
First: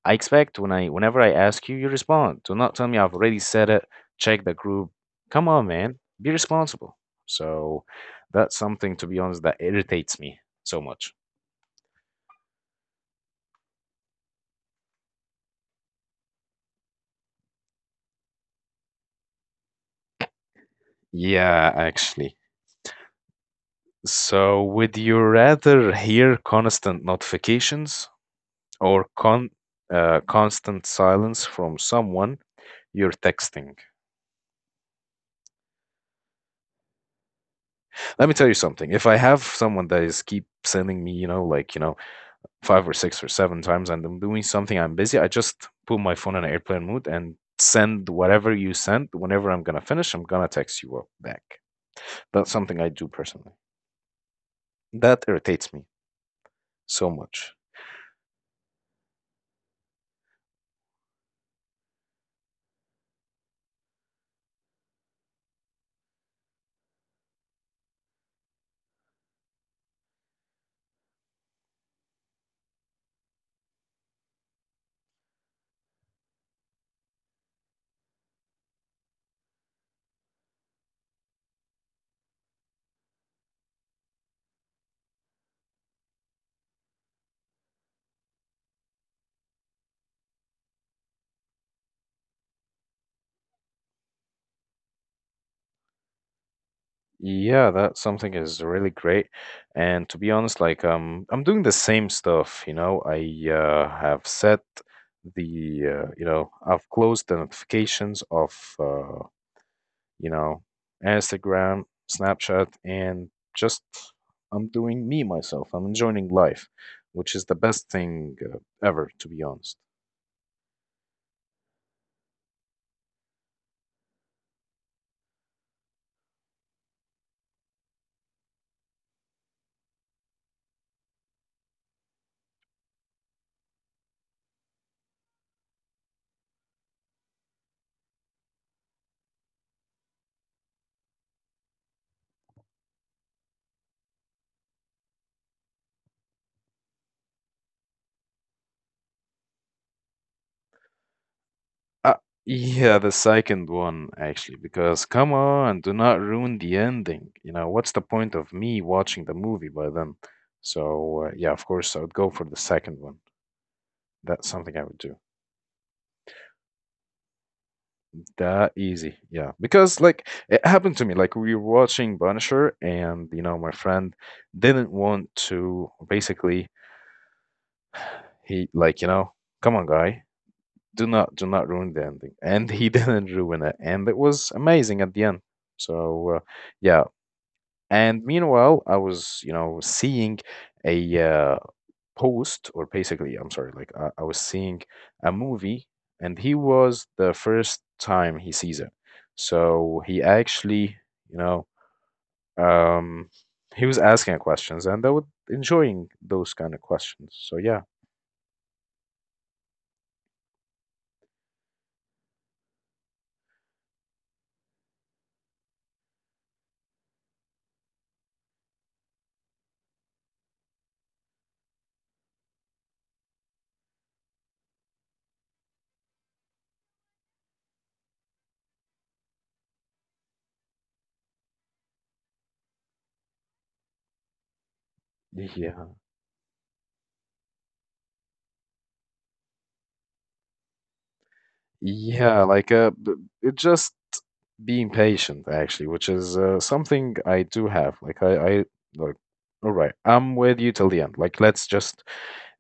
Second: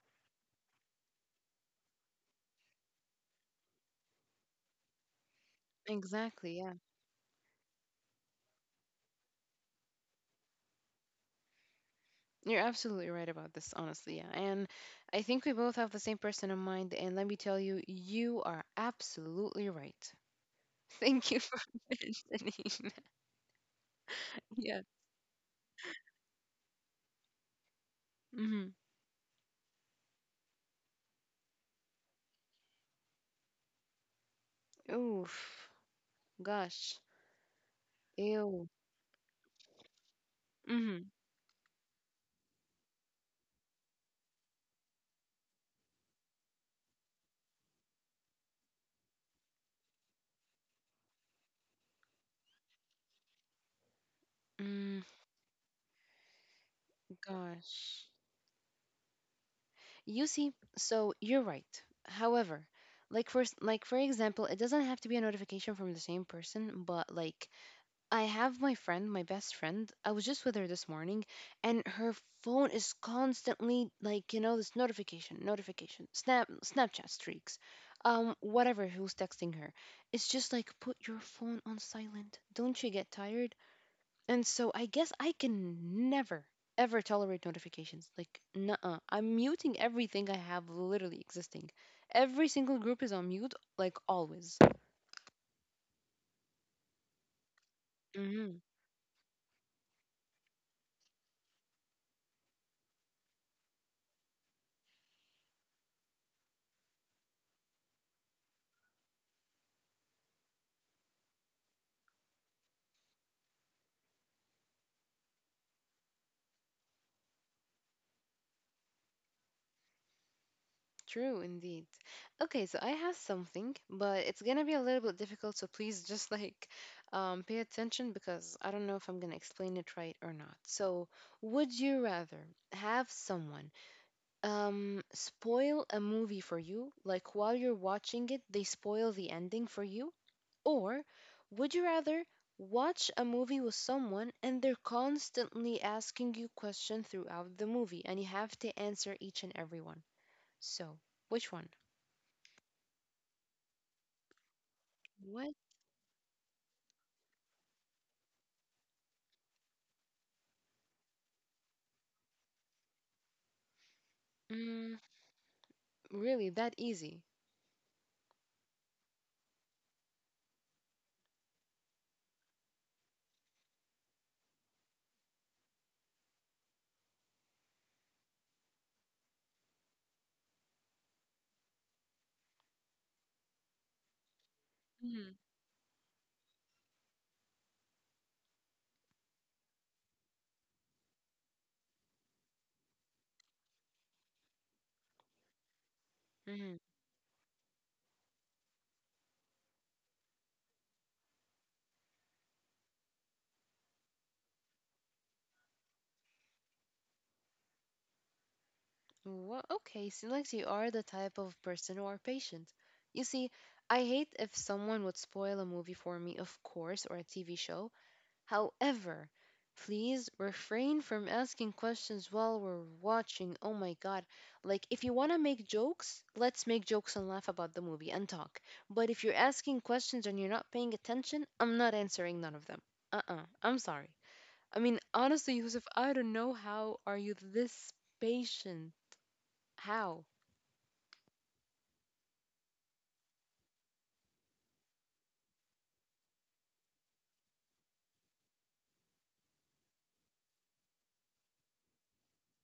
Speaker 1: I expect when I whenever I ask you, you respond. Do not tell me I've already said it. Check the group. Come on, man. Be
Speaker 2: Exactly. Yeah.
Speaker 1: responsible. So that's something, to be honest, that irritates me so much.
Speaker 2: You're absolutely right about this, honestly. Yeah. And I think we both have the same person in mind. And let me tell you, you are absolutely right. Thank you for
Speaker 1: Yeah, actually.
Speaker 2: mentioning that.
Speaker 1: So
Speaker 2: Yeah.
Speaker 1: would you rather hear constant notifications
Speaker 2: Mm-hmm.
Speaker 1: or con uh, constant silence from someone you're texting?
Speaker 2: Oof. Gosh.
Speaker 1: Let me tell you
Speaker 2: Ew.
Speaker 1: something. If I have someone that is keep sending
Speaker 2: Mm-hmm.
Speaker 1: me, you know, like, you know, five or six or seven times and I'm doing something, I'm busy, I just put my phone in airplane mode and send whatever you send. Whenever I'm gonna finish, I'm gonna text you up back. That's something I do personally.
Speaker 2: Mm,
Speaker 1: That irritates me so much.
Speaker 2: gosh. You see, so you're right. However, like for s- like for example, it doesn't have to be a notification from the same person, but like I have my friend, my best friend. I was just with her this morning, and her phone is constantly like, you know, this notification, notification, snap, Snapchat streaks, um, whatever. Who's texting her? It's just like put your phone on silent. Don't you get tired? And so I guess I can never ever tolerate notifications. Like, nuh-uh. I'm muting everything I have literally existing. Every single group is on mute, like always.
Speaker 1: Yeah, that something
Speaker 2: Mhm.
Speaker 1: is really great. And to be honest, like um, I'm doing the same stuff. You know, I uh, have set the uh, you know, I've closed the notifications of uh, you know, Instagram, Snapchat, and just I'm doing me myself. I'm enjoying life, which is the best thing uh, ever, to be honest.
Speaker 2: True, indeed. Okay, so I have something, but it's gonna be a little bit difficult, so please just like um, pay attention because I don't know if I'm gonna explain it right or not. So, would you rather have someone um, spoil a movie for you, like while you're watching it, they spoil the ending for you, or would you rather watch a movie with someone and they're constantly asking you questions throughout the movie and you have to answer each and every one? So, which one?
Speaker 1: Uh, yeah, the second one, actually, because come
Speaker 2: What?
Speaker 1: on, do not ruin the ending. You know, what's the point of me watching the movie by then? So, uh, yeah, of course, I would go for the second one. That's something I
Speaker 2: Mm,
Speaker 1: would do.
Speaker 2: really, that easy?
Speaker 1: That easy, yeah. Because like it happened to me, like we were watching Punisher, and you know my friend didn't want to. Basically, he like, you know, come on, guy, do not do not ruin the ending, and he didn't ruin it, and it was amazing at the
Speaker 2: Mhm.
Speaker 1: end. So uh, yeah, and meanwhile, I was, you know, seeing a uh, post, or basically I'm sorry, like I, I was seeing a movie, and he
Speaker 2: Mm.
Speaker 1: was the first time he sees it, so he actually, you know, um he was asking questions, and I was enjoying those kind of questions, so yeah.
Speaker 2: Well, okay, seems like you are the type of person who are patient. You see, I hate if someone would spoil a movie for me, of course, or a T V show. However, please refrain from asking questions while we're watching. Oh my God. Like, if you want to make jokes, let's make jokes and laugh about the movie and talk. But if you're asking questions and you're not paying attention, I'm not answering none of them. Uh-uh. I'm sorry. I mean, honestly, Yusuf,
Speaker 1: Yeah,
Speaker 2: I don't know how are you this patient? How?
Speaker 1: yeah, like uh b- it just being patient actually, which is uh, something I do have. Like i i like, all right, I'm with you till the end, like let's just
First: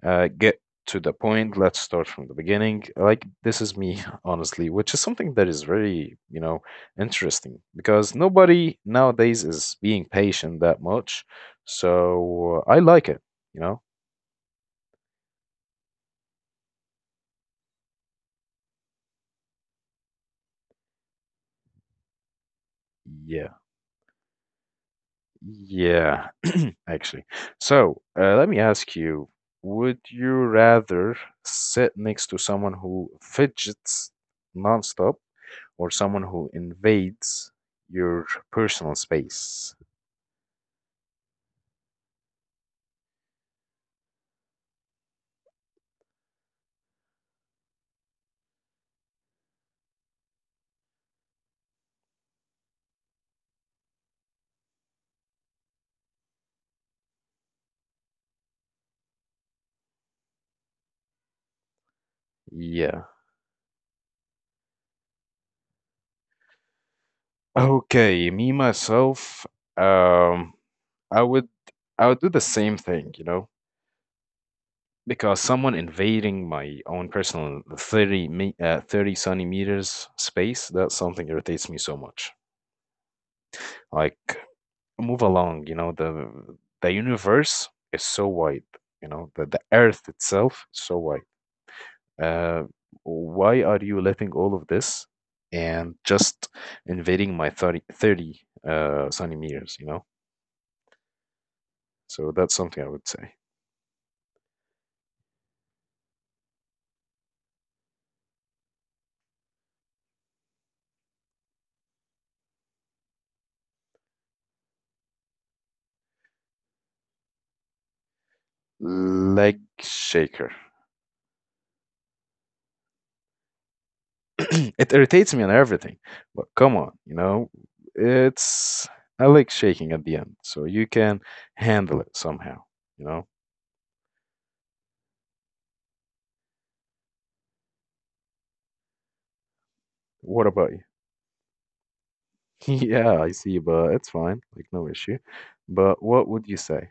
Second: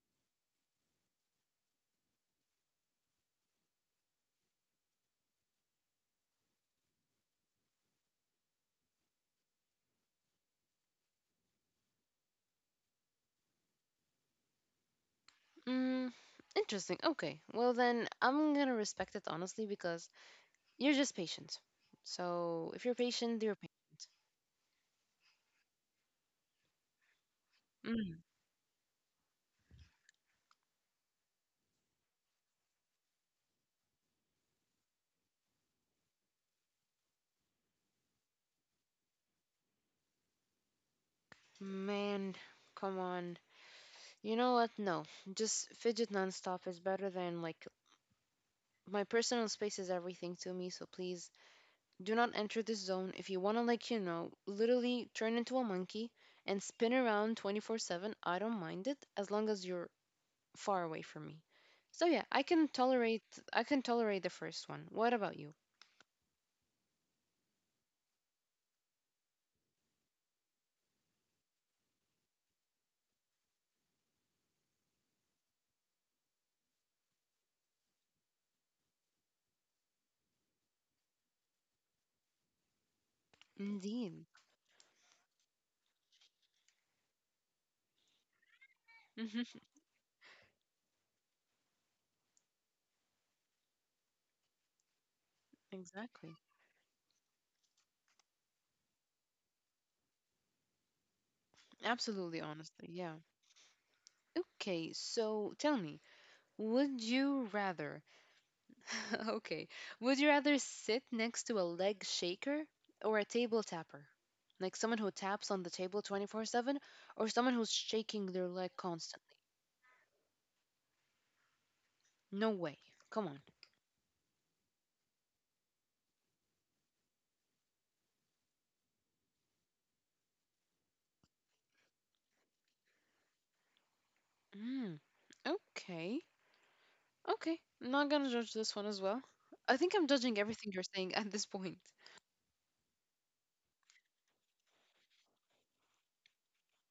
Speaker 1: uh, get to the point. Let's start from the beginning. Like, this is me, honestly, which is something that is very, you know, interesting because nobody nowadays is being patient that much. So uh, I like it, you know?
Speaker 2: Mm, interesting. Okay. Well, then I'm gonna respect it honestly because you're just patient. So if you're patient,
Speaker 1: Yeah.
Speaker 2: you're patient.
Speaker 1: Yeah, actually. So
Speaker 2: Mm,
Speaker 1: uh, let me ask you, would you rather sit next to someone who fidgets nonstop or someone who invades your personal space?
Speaker 2: man, come on. You know what? No, just fidget nonstop is better than like my personal space is everything to me. So please do not enter this zone. If you want to, like, you know, literally turn into a monkey and spin around twenty four seven, I don't mind it as long as you're far away from me. So yeah, I can
Speaker 1: Yeah.
Speaker 2: tolerate. I can tolerate the first one. What about you?
Speaker 1: Okay, me myself, um, I would I would do the same thing, you know, because someone invading my own personal thirty me uh, thirty sunny meters space, that's something irritates me so much. Like
Speaker 2: Indeed.
Speaker 1: move along, you know, the the universe is so wide, you know, the, the
Speaker 2: Hmm
Speaker 1: earth itself is so wide. Uh, why are you letting all of this and
Speaker 2: Exactly.
Speaker 1: just invading my thirty thirty uh sunny meters, you know? So
Speaker 2: Absolutely.
Speaker 1: that's something I
Speaker 2: Honestly.
Speaker 1: would
Speaker 2: Yeah.
Speaker 1: say.
Speaker 2: Okay. So tell me, would you rather okay. Would you rather sit next to a leg shaker or a table tapper? Like someone who taps on the table twenty four seven or someone who's shaking their leg constantly?
Speaker 1: Leg shaker.
Speaker 2: No way. Come on.
Speaker 1: It irritates me and everything, but come on, you know, it's, I like shaking at the end, so you can handle it somehow, you know.
Speaker 2: Mm, okay. Okay. Not gonna judge this one as well. I think I'm judging
Speaker 1: What about
Speaker 2: everything
Speaker 1: you?
Speaker 2: you're saying at this point.
Speaker 1: yeah, I see, but it's fine, like no issue. But what would you say?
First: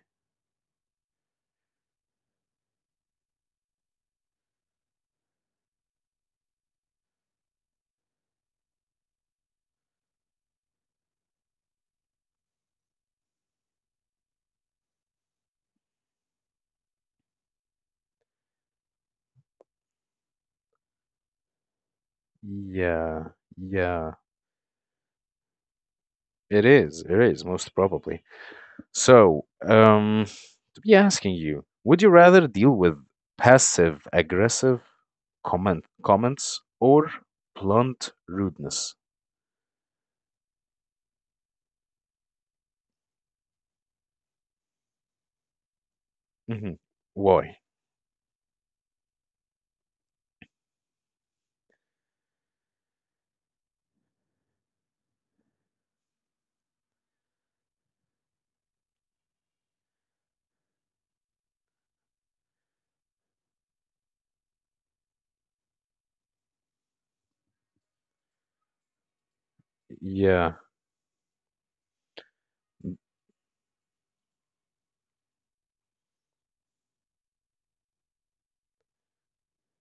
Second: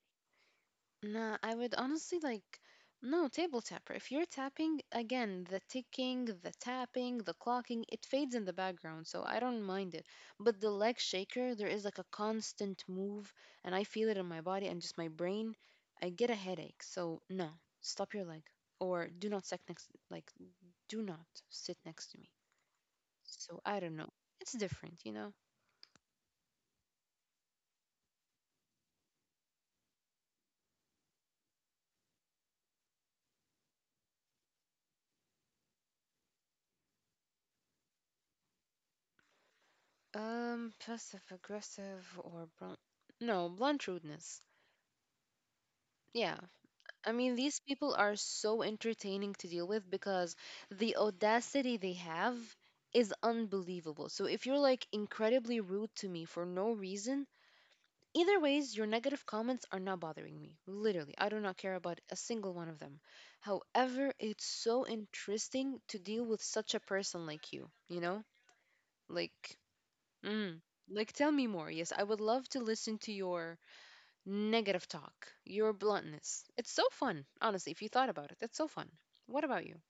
Speaker 2: No, I would honestly like no table tapper. If you're tapping again, the ticking, the tapping, the clocking, it fades in the background, so I don't mind it. But the leg shaker, there is like a constant move, and I feel it in my body and just my brain. I get a headache, so no, stop your leg or do not sit next, like do not sit next to me.
Speaker 1: Yeah,
Speaker 2: So I don't know.
Speaker 1: yeah.
Speaker 2: It's different, you know.
Speaker 1: It is, it is, most probably. So, um, to be asking you, would you rather deal with passive aggressive comment comments or blunt rudeness?
Speaker 2: Um, passive aggressive or blunt. No, blunt rudeness. Yeah,
Speaker 1: Hmm.
Speaker 2: I mean,
Speaker 1: Why?
Speaker 2: these people are so entertaining to deal with because the audacity they have is unbelievable. So if you're like incredibly rude to me for no reason, either ways, your negative comments are not bothering me. Literally, I do not care about a single one of them. However, it's so interesting to deal with such a person like you, you know? Like, mm,
Speaker 1: Yeah,
Speaker 2: like tell me more. Yes, I would love to listen to your negative talk, your bluntness. It's so fun, honestly, if you thought about it. It's so fun. What about you?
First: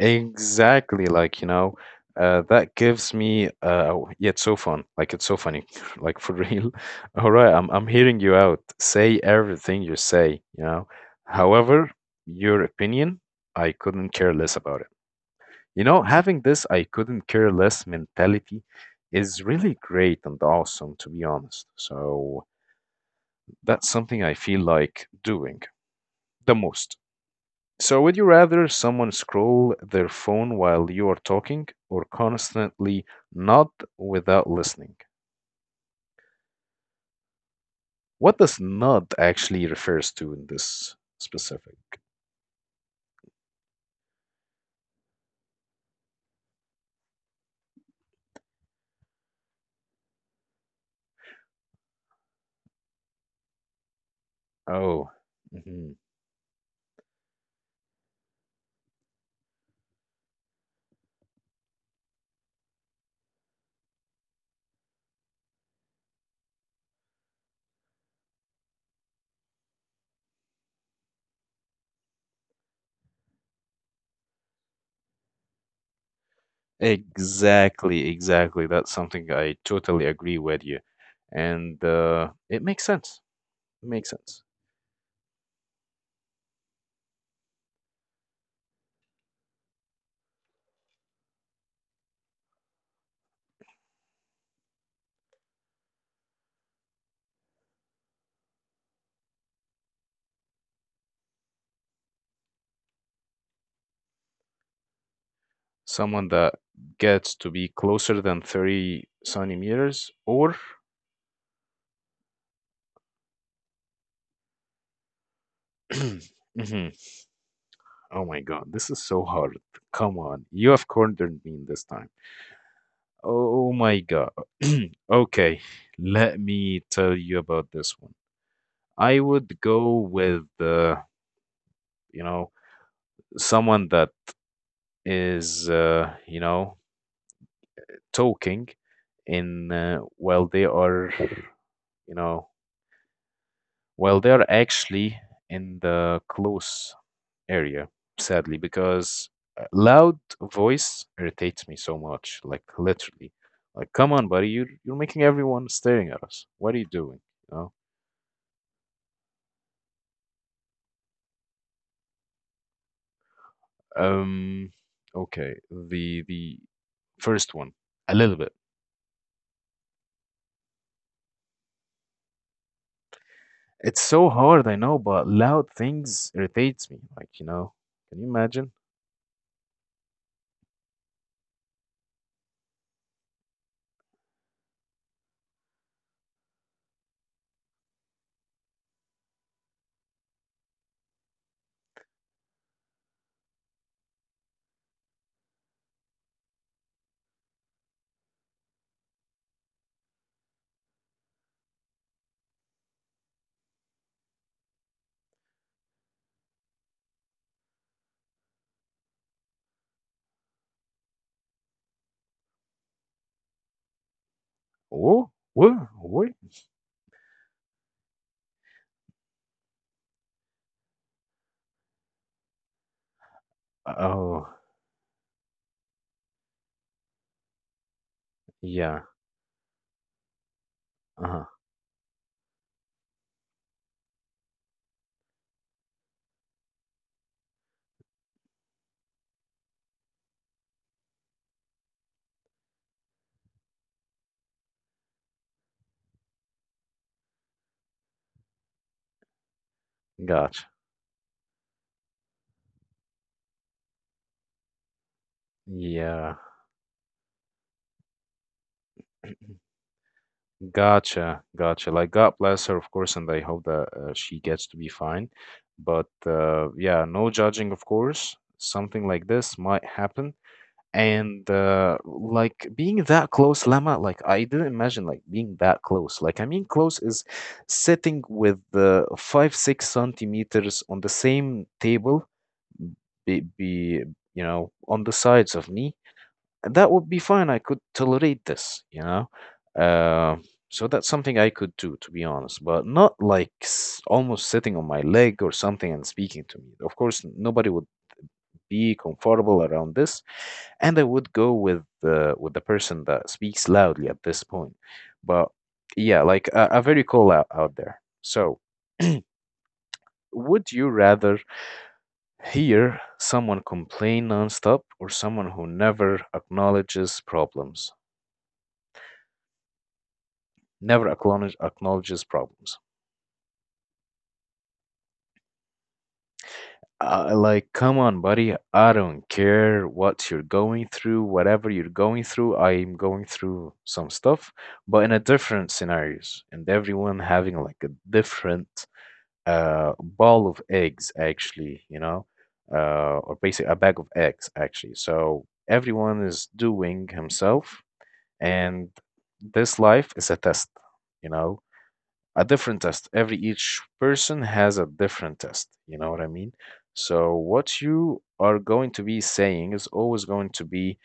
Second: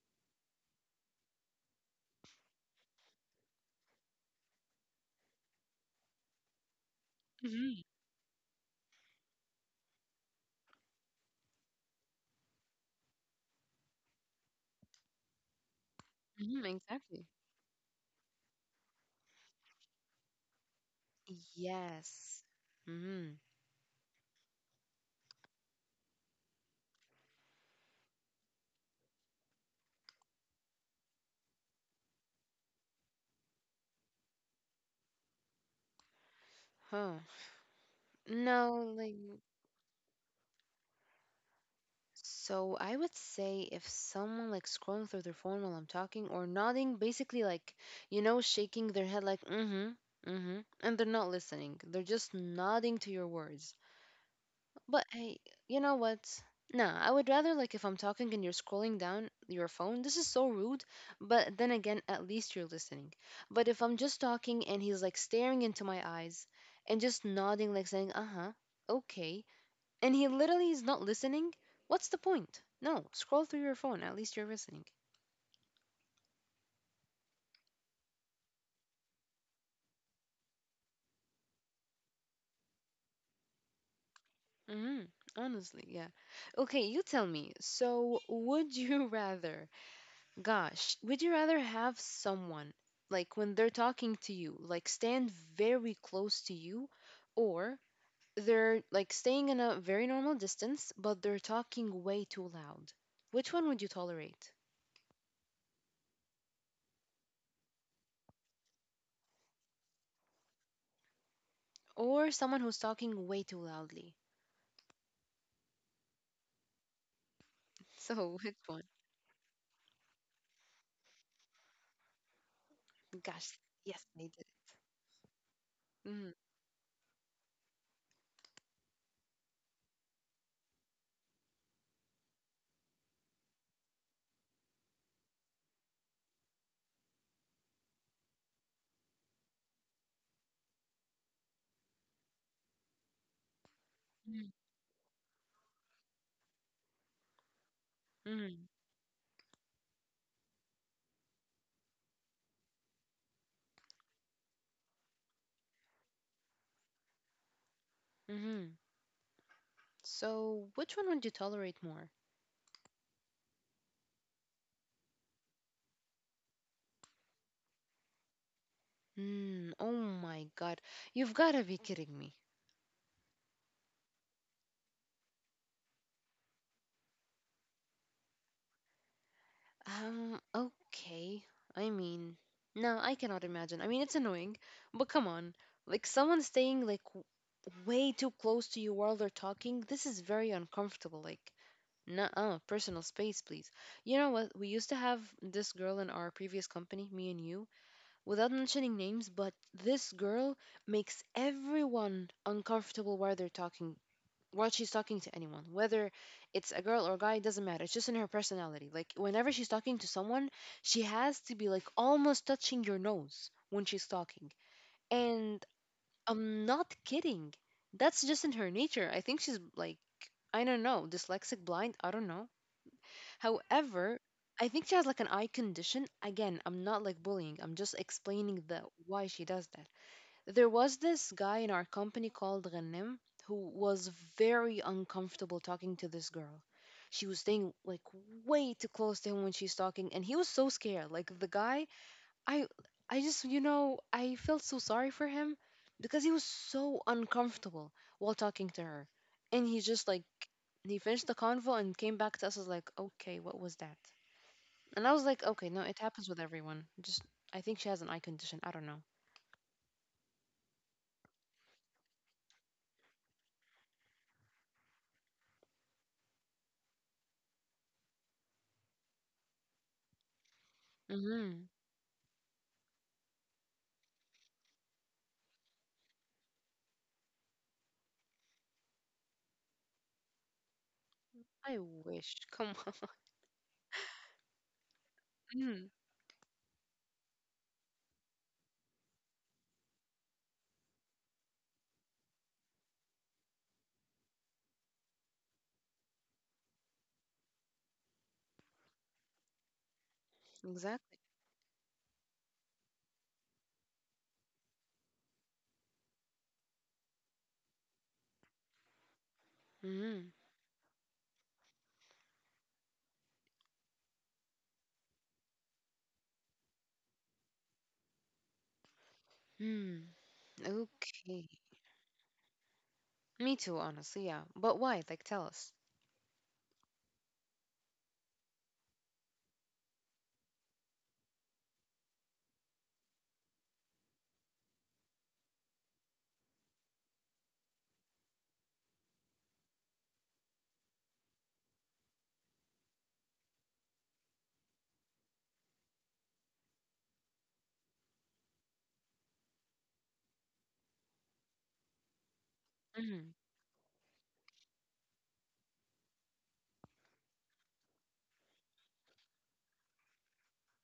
Speaker 1: exactly. Like, you know, uh, that gives me, uh, oh, yeah, it's so fun. Like, it's so funny. Like, for real. All right, I'm,
Speaker 2: Hmm
Speaker 1: I'm hearing you out. Say everything you say, you know. However, your opinion, I couldn't care less about it. You know, having this
Speaker 2: hmm
Speaker 1: I couldn't
Speaker 2: exactly.
Speaker 1: care less mentality is really great and awesome, to be honest. So
Speaker 2: Yes. Mm-hmm.
Speaker 1: that's something I feel like doing the most. So, would you rather someone scroll their phone while you are talking or constantly nod without listening?
Speaker 2: Huh.
Speaker 1: What does
Speaker 2: No,
Speaker 1: nod
Speaker 2: like,
Speaker 1: actually refers to in this specific?
Speaker 2: so I would say if someone like scrolling through their phone while I'm talking or nodding, basically like, you know, shaking their head like, mm-hmm, mm-hmm, and they're not listening. They're just nodding to your words.
Speaker 1: Oh,
Speaker 2: But hey, you
Speaker 1: mhm.
Speaker 2: know what? Nah, I would rather like if I'm talking and you're scrolling down your phone. This is so rude, but then again, at least you're listening. But if I'm just talking and he's like staring into my eyes and just nodding, like saying, uh huh, okay, and he literally is not listening, what's the point? No, scroll through your phone. At least you're listening.
Speaker 1: Exactly, exactly. That's something I totally agree with you. And uh, it makes sense. Makes sense.
Speaker 2: Mm-hmm. Honestly, yeah. Okay, you tell me. So, would you rather gosh, would you rather have someone like when they're talking to you, like stand very close to you, or they're like staying in a very normal distance, but they're talking way too loud? Which one would you tolerate?
Speaker 1: Someone that gets to be closer than thirty centimeters or.
Speaker 2: Or someone who's talking way too loudly?
Speaker 1: Mhm. Oh my
Speaker 2: So,
Speaker 1: god,
Speaker 2: which
Speaker 1: this
Speaker 2: one?
Speaker 1: is so hard. Come on, you have cornered me this time.
Speaker 2: Gosh,
Speaker 1: Oh my
Speaker 2: yes,
Speaker 1: god.
Speaker 2: they did.
Speaker 1: Okay, let
Speaker 2: Mm,
Speaker 1: me tell you about this one. I would go with, uh, you know, someone that is uh, you know, talking in, uh, while they are, you know, while they are
Speaker 2: mm,
Speaker 1: actually in the close area,
Speaker 2: mm,
Speaker 1: sadly,
Speaker 2: mm.
Speaker 1: because uh, loud voice irritates me so much, like literally, like come on buddy, you're, you're making everyone staring at us, what are you doing, you know?
Speaker 2: mhm. So, which one would you tolerate more?
Speaker 1: um okay, the the first one a little bit.
Speaker 2: Mm, oh my God, you've got to be kidding me.
Speaker 1: It's so hard, I know, but loud things irritates me, like you know, can you imagine.
Speaker 2: Um, okay. I mean, no, I cannot imagine. I mean, it's annoying, but come on. Like, someone staying, like, w- way too close to you while they're talking, this is very uncomfortable. Like, nuh-uh, personal space, please. You know what? We used to have this girl in our previous company, me and you, without mentioning names, but this girl makes everyone uncomfortable while they're talking while she's talking to anyone, whether it's a girl or a guy. It doesn't matter, it's just in her personality. Like, whenever she's talking to someone, she has to be like almost touching your nose when she's talking,
Speaker 1: Oh, oui,
Speaker 2: and
Speaker 1: oui.
Speaker 2: I'm not kidding. That's just in her nature. I think she's like, I don't know, dyslexic, blind, I don't know. However,
Speaker 1: Oh,
Speaker 2: I think she has like an eye condition. Again, I'm not like bullying, I'm just explaining the
Speaker 1: yeah.
Speaker 2: why she does that. There was
Speaker 1: Uh-huh.
Speaker 2: this guy in our company called Ghanem who was very uncomfortable talking to this girl. She was staying like way too close to him when she's talking, and he was so scared. Like the guy, I, I just, you know, I felt so sorry for him because he was so uncomfortable while talking to her, and he just like
Speaker 1: Gotcha.
Speaker 2: he finished the convo and came back to us was like, okay, what was that? And I was like, okay, no, it
Speaker 1: Yeah.
Speaker 2: happens with everyone. Just I think she has an eye condition. I don't know.
Speaker 1: Gotcha. Gotcha. Like, God bless her, of course, and I hope that uh, she gets to be fine. But uh, yeah, no judging, of course. Something like this might happen. And
Speaker 2: Hmm.
Speaker 1: uh, like being that close, Lama, like I didn't imagine like being that close. Like I mean, close is sitting with the five, six centimeters on the same
Speaker 2: I
Speaker 1: table,
Speaker 2: wish. Come on.
Speaker 1: be be you know, on the sides of me,
Speaker 2: Mm,
Speaker 1: and that would be fine, I could tolerate this, you know. uh, so that's something I could do, to be honest, but not like s- almost sitting on my leg or something and speaking to me. Of course nobody would be comfortable around this, and I would
Speaker 2: exactly.
Speaker 1: go with the, with the person that speaks loudly at this point. But yeah, like a, a very call out out there. So
Speaker 2: Mm,
Speaker 1: would you rather, here, someone complain nonstop or someone who never acknowledges problems.
Speaker 2: mm,
Speaker 1: Never acknowledge,
Speaker 2: okay.
Speaker 1: acknowledges problems.
Speaker 2: Me too, honestly, yeah. But why? Like, tell us.
Speaker 1: Uh, like, come on, buddy. I don't care what you're going through, whatever you're going through. I'm going through some stuff, but in a different scenarios, and everyone having like a different uh, ball of eggs, actually, you know, uh, or basically a bag of eggs, actually. So everyone is doing himself and this life is a test, you know a different test, every
Speaker 2: Mm.
Speaker 1: each person has a different test, you know what I mean? So what you are going to be saying is always going to be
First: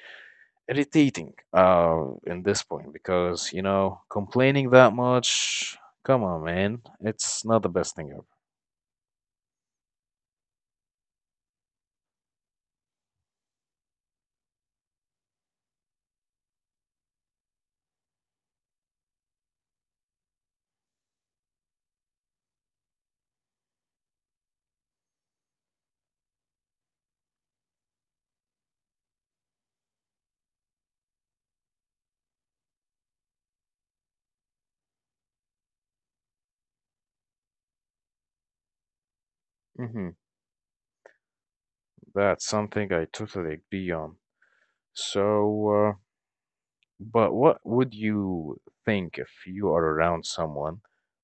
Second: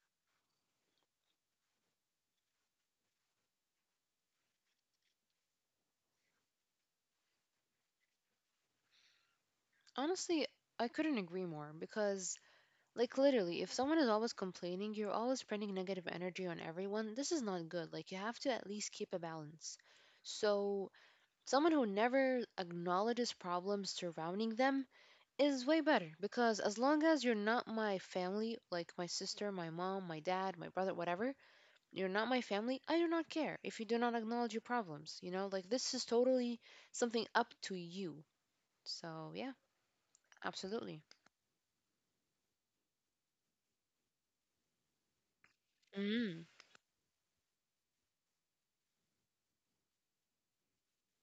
Speaker 1: irritating uh in this point because, you know complaining that much, come on man, it's not the best thing ever.
Speaker 2: Honestly, I couldn't agree more because, like, literally, if someone is always complaining, you're always spreading negative energy on everyone. This is not good. Like, you have to at least keep a balance. So, someone who never acknowledges problems surrounding them is way better because as long as you're not my family, like my sister, my mom, my dad, my brother, whatever, you're not my family. I do not care if you do not acknowledge your problems. You know, like this is totally something up to you. So, yeah,
Speaker 1: Hmm.
Speaker 2: absolutely.
Speaker 1: That's something I totally agree on. So, uh,
Speaker 2: Mm.
Speaker 1: but what would you think if you are around someone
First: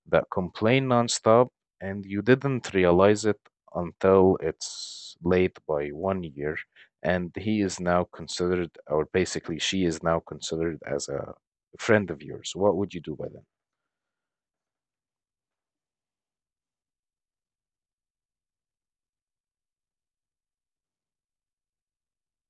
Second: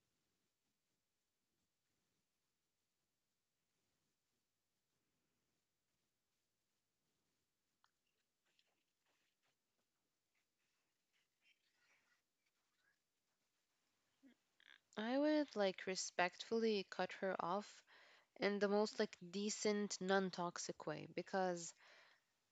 Speaker 1: that complained nonstop and you didn't realize it until it's late by one year, and he is now considered, or basically she is now considered as a friend of yours? What would you do by then?
Speaker 2: I would like respectfully cut her off in the most like decent, non toxic way because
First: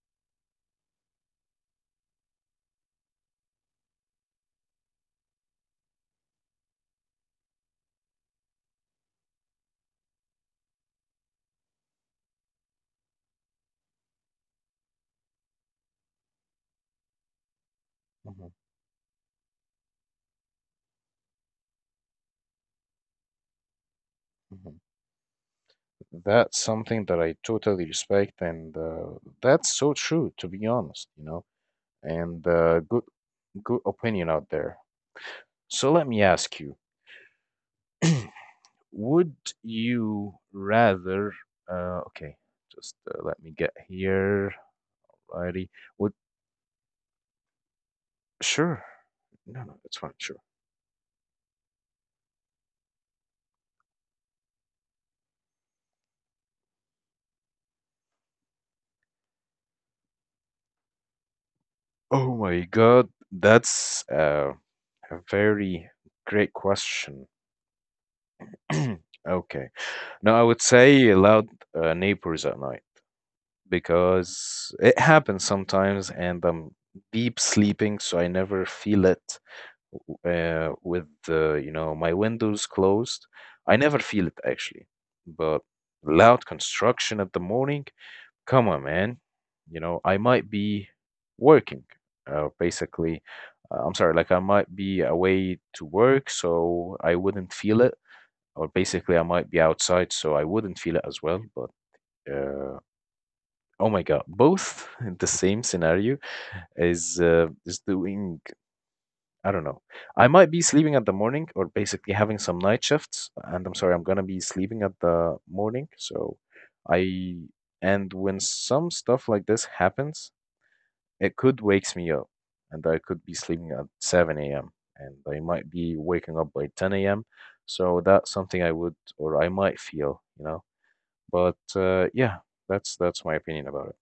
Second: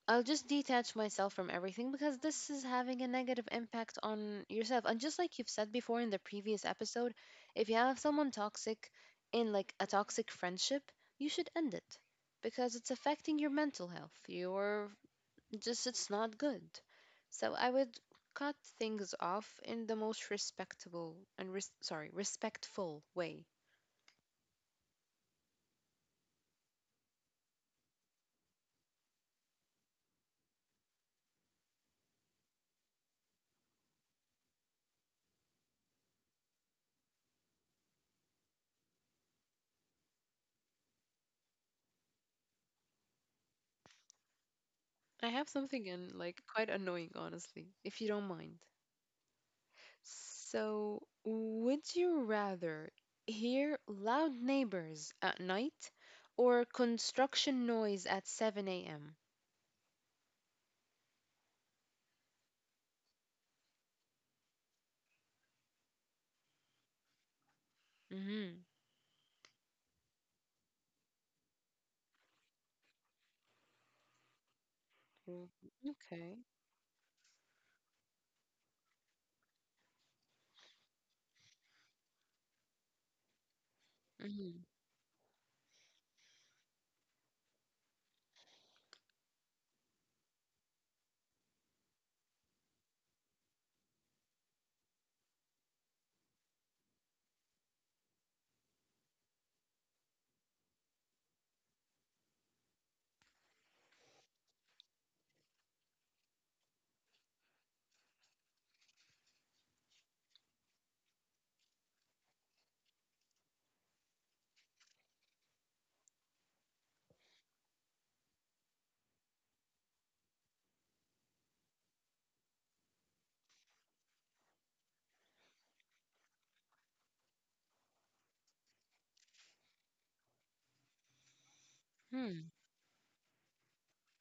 Speaker 2: I'll just detach myself from everything because this is having a negative impact on yourself. And just like you've said before in the previous episode, if you have someone toxic in like a toxic friendship, you should end it because it's affecting your mental health. You're just it's not good. So I would cut
Speaker 1: Mhm.
Speaker 2: things off in the most respectable and res- sorry, respectful way.
Speaker 1: Mhm. That's something that I totally respect, and uh, that's so true, to be honest, you know. And uh, good good opinion out there. So let me ask you: Would you rather? Uh, okay, just uh, let me get here.
Speaker 2: I have
Speaker 1: Righty.
Speaker 2: something in
Speaker 1: Would
Speaker 2: like quite annoying honestly, if you don't mind.
Speaker 1: sure? No, no, it's fine. Sure.
Speaker 2: So, would you rather hear loud neighbors at night or construction noise at seven a m?
Speaker 1: Oh my God, that's uh, a very great question.
Speaker 2: Mm-hmm.
Speaker 1: Okay. No, I would say loud uh, neighbors at night because it happens sometimes
Speaker 2: Okay.
Speaker 1: and I'm deep sleeping, so I never feel it. uh, with uh, you know my windows closed. I never feel it
Speaker 2: Mm-hmm.
Speaker 1: actually, but loud construction at the morning. Come on, man. You know I might be working. Uh, basically, uh, I'm sorry. Like I might be away to work, so I wouldn't feel it. Or basically, I might be outside, so I wouldn't feel it as well. But uh, oh my God, both in the same scenario is uh, is doing, I don't know. I might be sleeping at the morning or basically having some night shifts. And I'm sorry, I'm gonna be sleeping at the morning. So I, and when some stuff like this happens, it could wakes me up and I could be sleeping at seven a m and I might be waking up by ten a m. So that's something I would, or I might feel, you know. But uh,
Speaker 2: Hmm.
Speaker 1: yeah, that's that's my opinion about it.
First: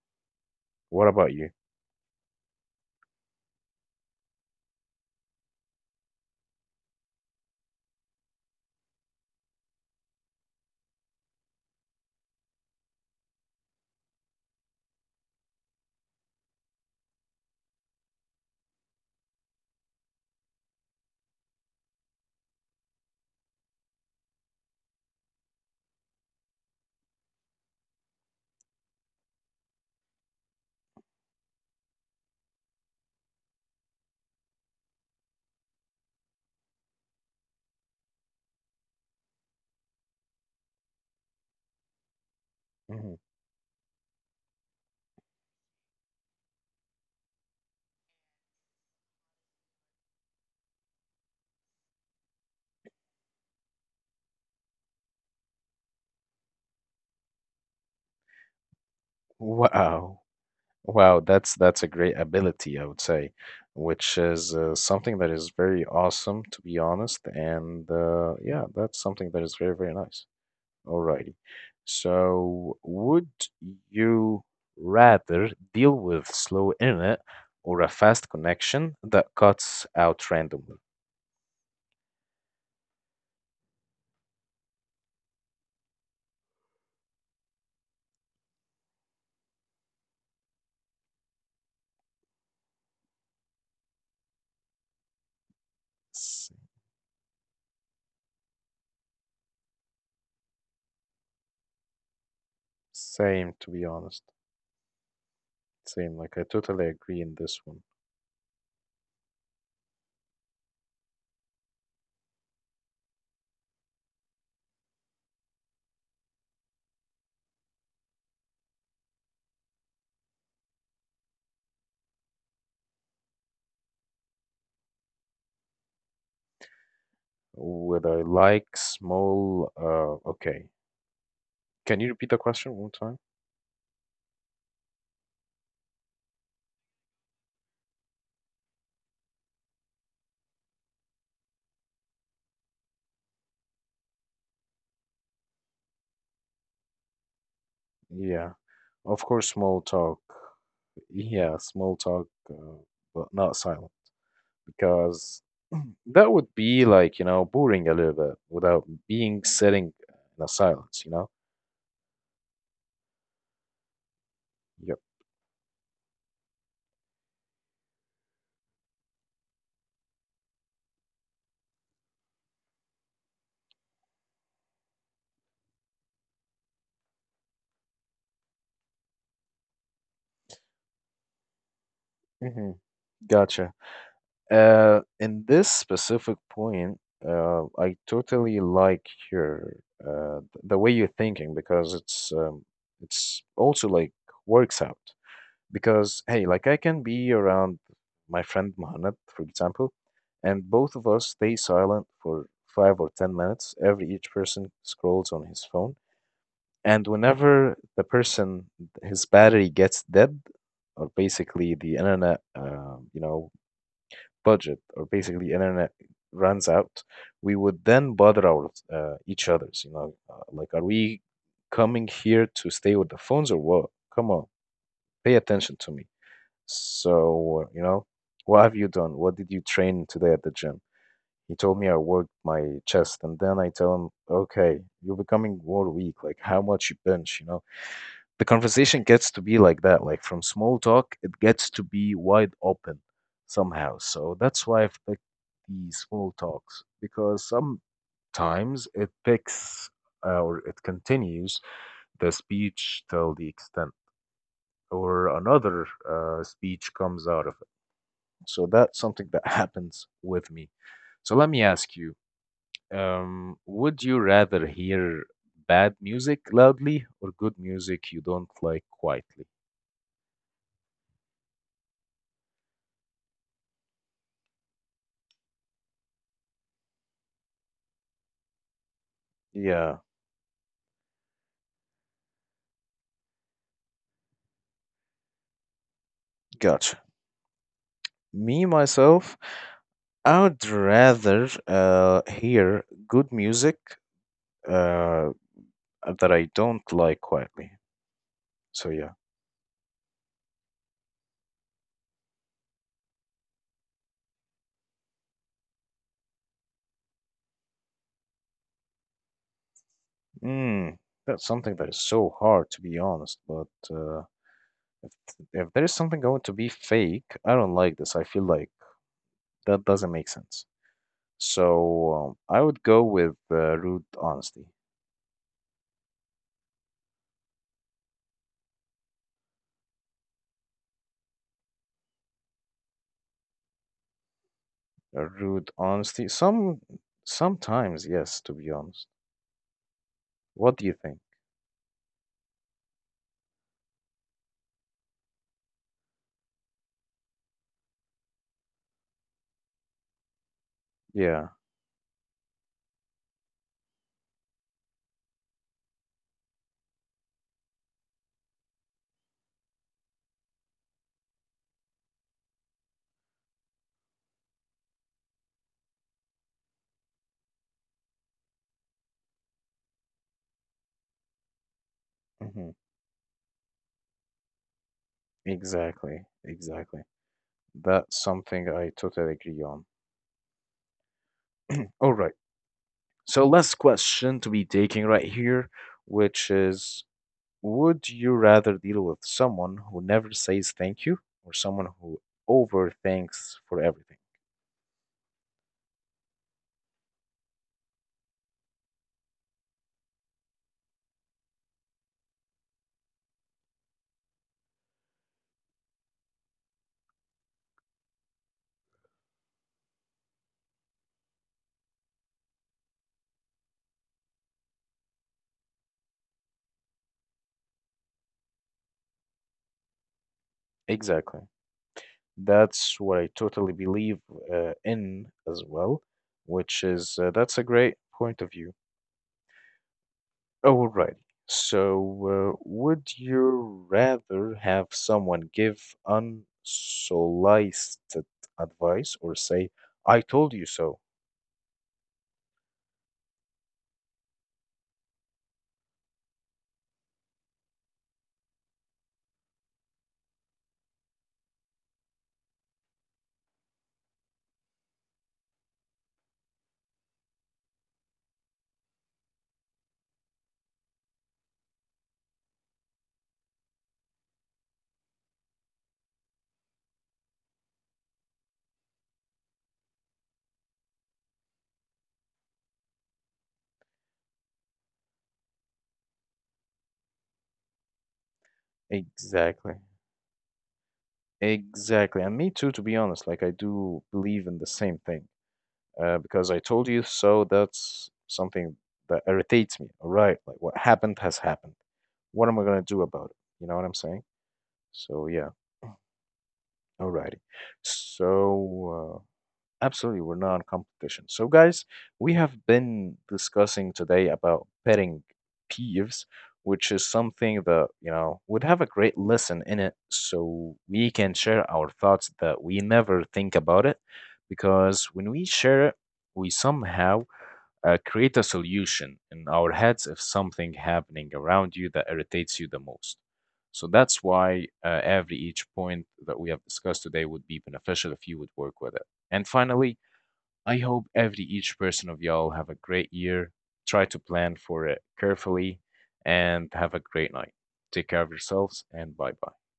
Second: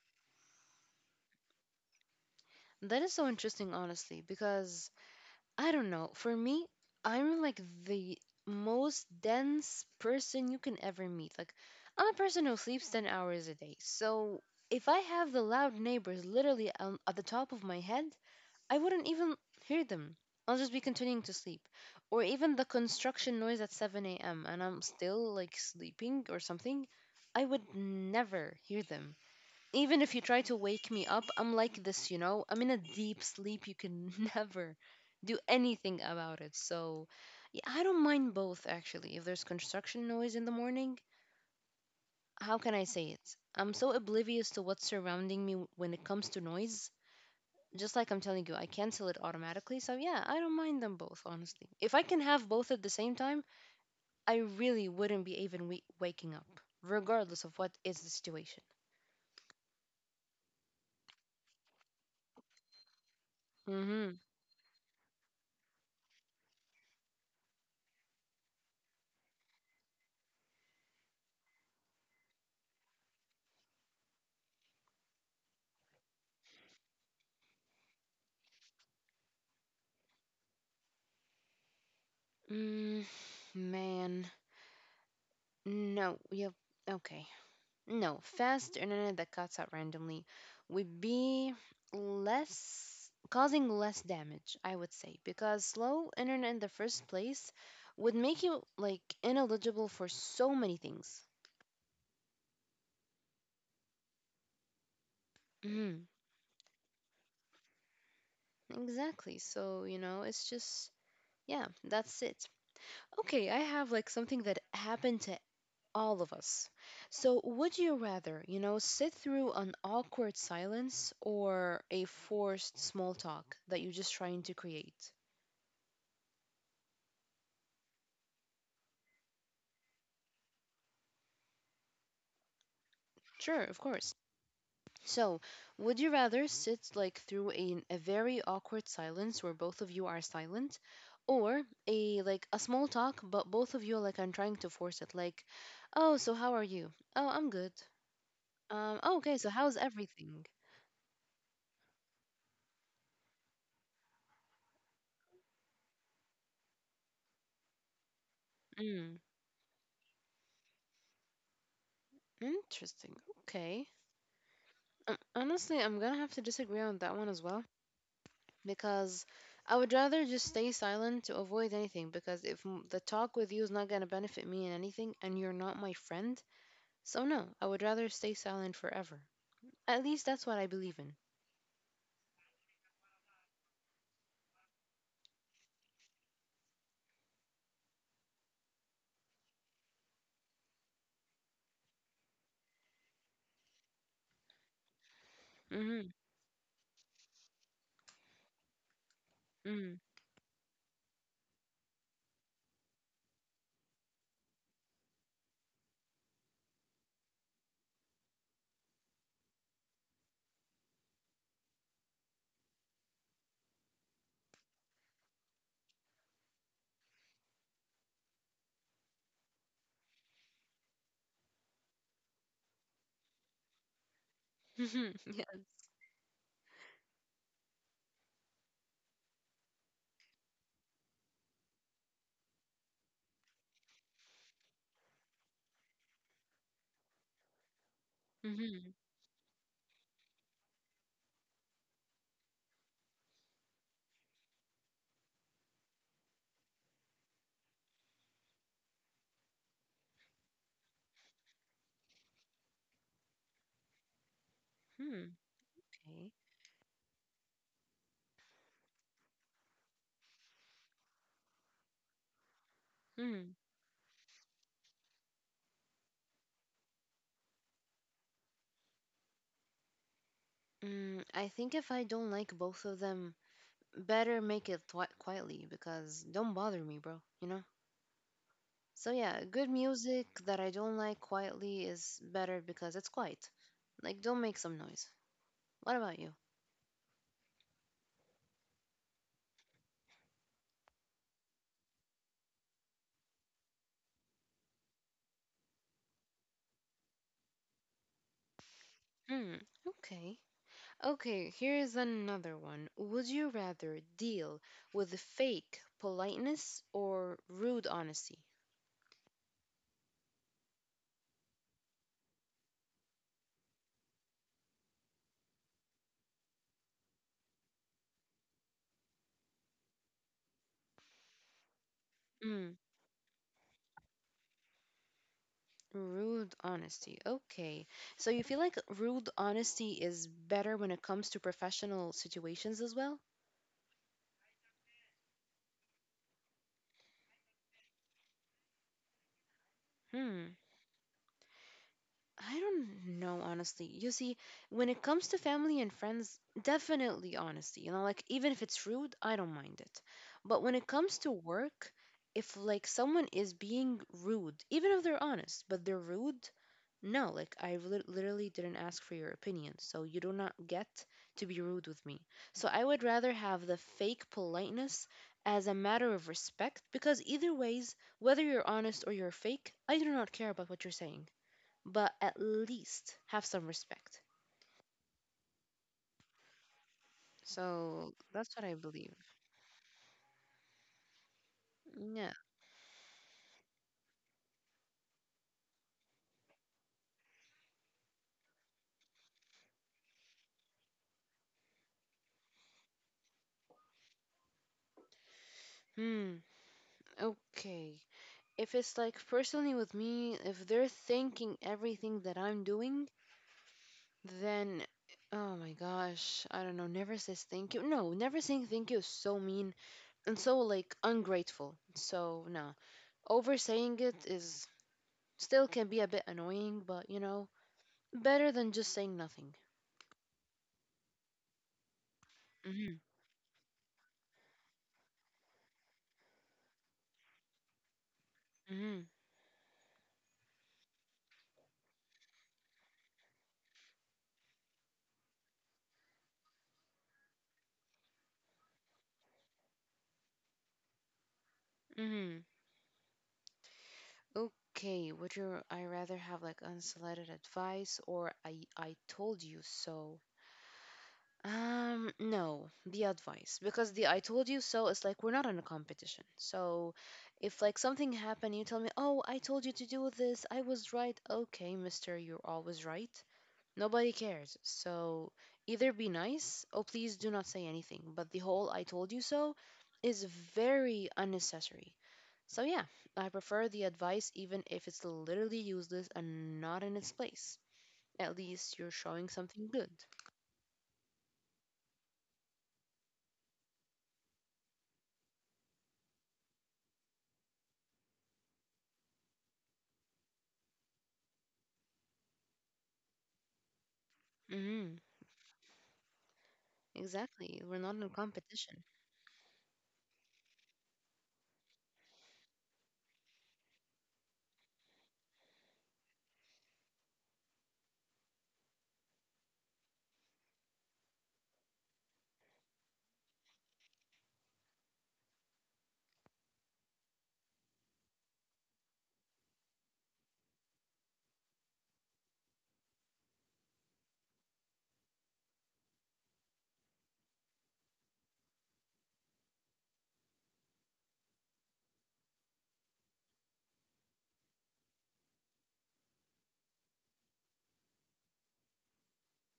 Speaker 1: What about you?
Speaker 2: That is so interesting, honestly, because I don't know. For me, I'm like the most dense person you can ever meet. Like, I'm a person who sleeps ten hours a day. So, if I have the loud neighbors literally um, at the top of my head, I wouldn't even hear them. I'll just be continuing to sleep. Or even the construction noise at seven a m and I'm still like sleeping or something. I would never hear them. Even if you try to wake me up, I'm like this, you know? I'm in a deep sleep. You can never do anything about it. So, yeah, I don't mind both actually. If there's construction noise in the morning, how can I
Speaker 1: Mhm.
Speaker 2: say it? I'm so oblivious to what's surrounding me when it comes to noise, just like I'm telling you, I cancel it automatically. So yeah, I don't mind them both, honestly. If I can have both at the same time, I really wouldn't be even we- waking up, regardless of what is the situation.
Speaker 1: Wow. Wow, that's that's a great ability, I would say, which
Speaker 2: Mm-hmm.
Speaker 1: is uh, something that is very awesome, to be honest. And uh, yeah, that's something that is very, very nice. Alrighty. So, would you rather deal with slow internet or a fast connection that cuts out randomly?
Speaker 2: Mm, man, no. Yep. Okay. No, fast internet that cuts out randomly would be less causing less damage, I would say, because slow
Speaker 1: S-
Speaker 2: internet in the first place would make you like ineligible for so many things.
Speaker 1: Same, to be honest. Same.
Speaker 2: Mhm.
Speaker 1: Like, I totally agree in this one.
Speaker 2: Exactly. So, you know, it's just, yeah, that's it. Okay, I have like something that happened to all of us. So, would you rather, you know, sit through an awkward silence or a forced small talk that you're just trying to create?
Speaker 1: Would I like small? Uh, okay. Can you repeat the question one more time?
Speaker 2: Sure, of course. So, would you rather sit like through a, a very awkward silence where both of you are silent, or a like a small talk but both of you are like I'm trying to force it like, "Oh, so how are you?" "Oh, I'm good."
Speaker 1: Yeah,
Speaker 2: Um,
Speaker 1: of
Speaker 2: oh,
Speaker 1: course,
Speaker 2: okay, so
Speaker 1: small
Speaker 2: how's
Speaker 1: talk.
Speaker 2: everything?
Speaker 1: Yeah, small talk, uh, but not silent because that would be like, you know, boring a little bit without
Speaker 2: Mm,
Speaker 1: being sitting in a silence, you know?
Speaker 2: interesting. Okay.
Speaker 1: Yep.
Speaker 2: Um, honestly, I'm gonna have to disagree on that one as well because I would rather just stay silent to avoid anything because if m- the talk with you is not gonna benefit me in anything and you're not my friend, so no, I would rather stay silent forever. At least that's what I believe in.
Speaker 1: Hmm. Gotcha. Uh, in this specific point, uh, I totally like your uh, th- the way you're thinking because it's um, it's also like works out. Because
Speaker 2: Mm-hmm.
Speaker 1: hey, like I can be around my friend Mohammed for example,
Speaker 2: Mm-hmm.
Speaker 1: and both of us stay silent for five or ten minutes, every each person scrolls on his phone. And whenever the person his battery gets dead or basically the internet uh, you know budget, or basically internet runs out, we would then bother our uh, each others, you know, uh, like are we coming here to stay with the phones or what? Come on, pay
Speaker 2: Yes.
Speaker 1: attention to me. So, you know, what have you done? What did you train today at the gym? He told me I worked my chest, and then I tell him, okay, you're becoming more weak. Like, how much you bench, you know? The conversation
Speaker 2: Mm-hmm.
Speaker 1: gets to be like that. Like, from small talk, it gets to be wide open somehow. So that's why I've picked the small talks because sometimes it picks uh, or it continues the speech till the extent or
Speaker 2: Hmm.
Speaker 1: another uh,
Speaker 2: Okay.
Speaker 1: speech comes out of. So that's something that happens with me. So let me ask you,
Speaker 2: Hmm.
Speaker 1: um, would you rather hear bad music loudly or good music you don't like quietly?
Speaker 2: Mm, I think if I don't like both of them, better make it twi- quietly because don't bother me, bro, you know? So yeah, good
Speaker 1: Yeah,
Speaker 2: music that I don't like quietly is better because it's quiet. Like don't make some noise. What about you?
Speaker 1: gotcha. Me, myself, I would rather uh, hear good music uh, that I don't like quietly. So, yeah.
Speaker 2: Hmm, okay. Okay, here's another one. Would you rather deal with fake politeness or rude honesty?
Speaker 1: Mm, that's something that is so hard, to be honest. But uh, if there is something going to be fake, I don't like this. I feel like that doesn't make sense. So um, I would
Speaker 2: Mm,
Speaker 1: go with uh, rude honesty.
Speaker 2: rude honesty. Okay. So you feel like rude honesty is better when it comes to professional situations as well?
Speaker 1: Uh, rude honesty. Some sometimes, yes, to be honest.
Speaker 2: Hmm.
Speaker 1: What do you think?
Speaker 2: I don't know, honestly. You see, when it comes to family and friends, definitely honesty. You know, like even if it's rude, I don't mind it. But when it comes to
Speaker 1: Yeah.
Speaker 2: work, if like someone is being rude, even if they're honest, but they're rude, no, like I lit- literally didn't ask for your opinion, so you do not get to be rude with me. So I would rather have the fake politeness as a matter of respect because either ways, whether you're honest or you're fake, I do not care about what you're saying, but at
Speaker 1: Hmm.
Speaker 2: least have some respect.
Speaker 1: Exactly. Exactly.
Speaker 2: So
Speaker 1: That's
Speaker 2: that's
Speaker 1: something
Speaker 2: what I
Speaker 1: I
Speaker 2: believe.
Speaker 1: totally agree on. All right.
Speaker 2: Yeah.
Speaker 1: So last question to be taking right here, which is, would you rather deal with someone who never says thank you or someone who overthinks for everything?
Speaker 2: Hmm. Okay. If it's like personally with me, if they're thinking everything that I'm doing, then oh my gosh, I don't know. Never says thank you. No, never saying thank you is so mean and so like ungrateful. So no, over saying it is still can be a bit annoying, but you know, better than just saying nothing.
Speaker 1: Exactly. That's
Speaker 2: Mm-hmm.
Speaker 1: what I totally believe uh, in as well, which is uh, that's a great point of view.
Speaker 2: Mm-hmm.
Speaker 1: Alrighty. So, uh, would you rather have someone give unsolicited advice or say, I told you so?
Speaker 2: Mm-hmm. Okay, would you I rather have like unsolicited advice or I I told you so? Um, no, the advice because the I told you so is like we're not in a competition. So if like something happened, you tell me, "Oh, I told you to do this. I was right." Okay, mister, you're always right. Nobody cares. So either be nice or please do not say anything. But the whole I told you so is very unnecessary. So yeah, I prefer the advice even if it's literally useless and not in its place. At least you're showing
Speaker 1: Exactly.
Speaker 2: something good.
Speaker 1: Exactly. And me too, to be honest. Like, I do believe in the same thing. Uh, because I told you so. That's something that irritates me. All right, like what happened has happened. What am I gonna do about it? You know what I'm saying?
Speaker 2: Mm hmm
Speaker 1: So yeah, alrighty.
Speaker 2: Exactly. We're not in competition.
Speaker 1: So uh, absolutely, we're not in competition. So guys, we have been discussing today about petting peeves, which is something that you know would have a great lesson in it. So we can share our thoughts that we never think about it, because when we share it, we somehow uh, create a solution in our heads if something happening around you that irritates you the most. So that's why uh, every each point that we have discussed today would be beneficial if you would work with it. And finally, I hope every each person of y'all have a great year. Try to plan for it carefully and have a great night. Take care of yourselves and bye bye.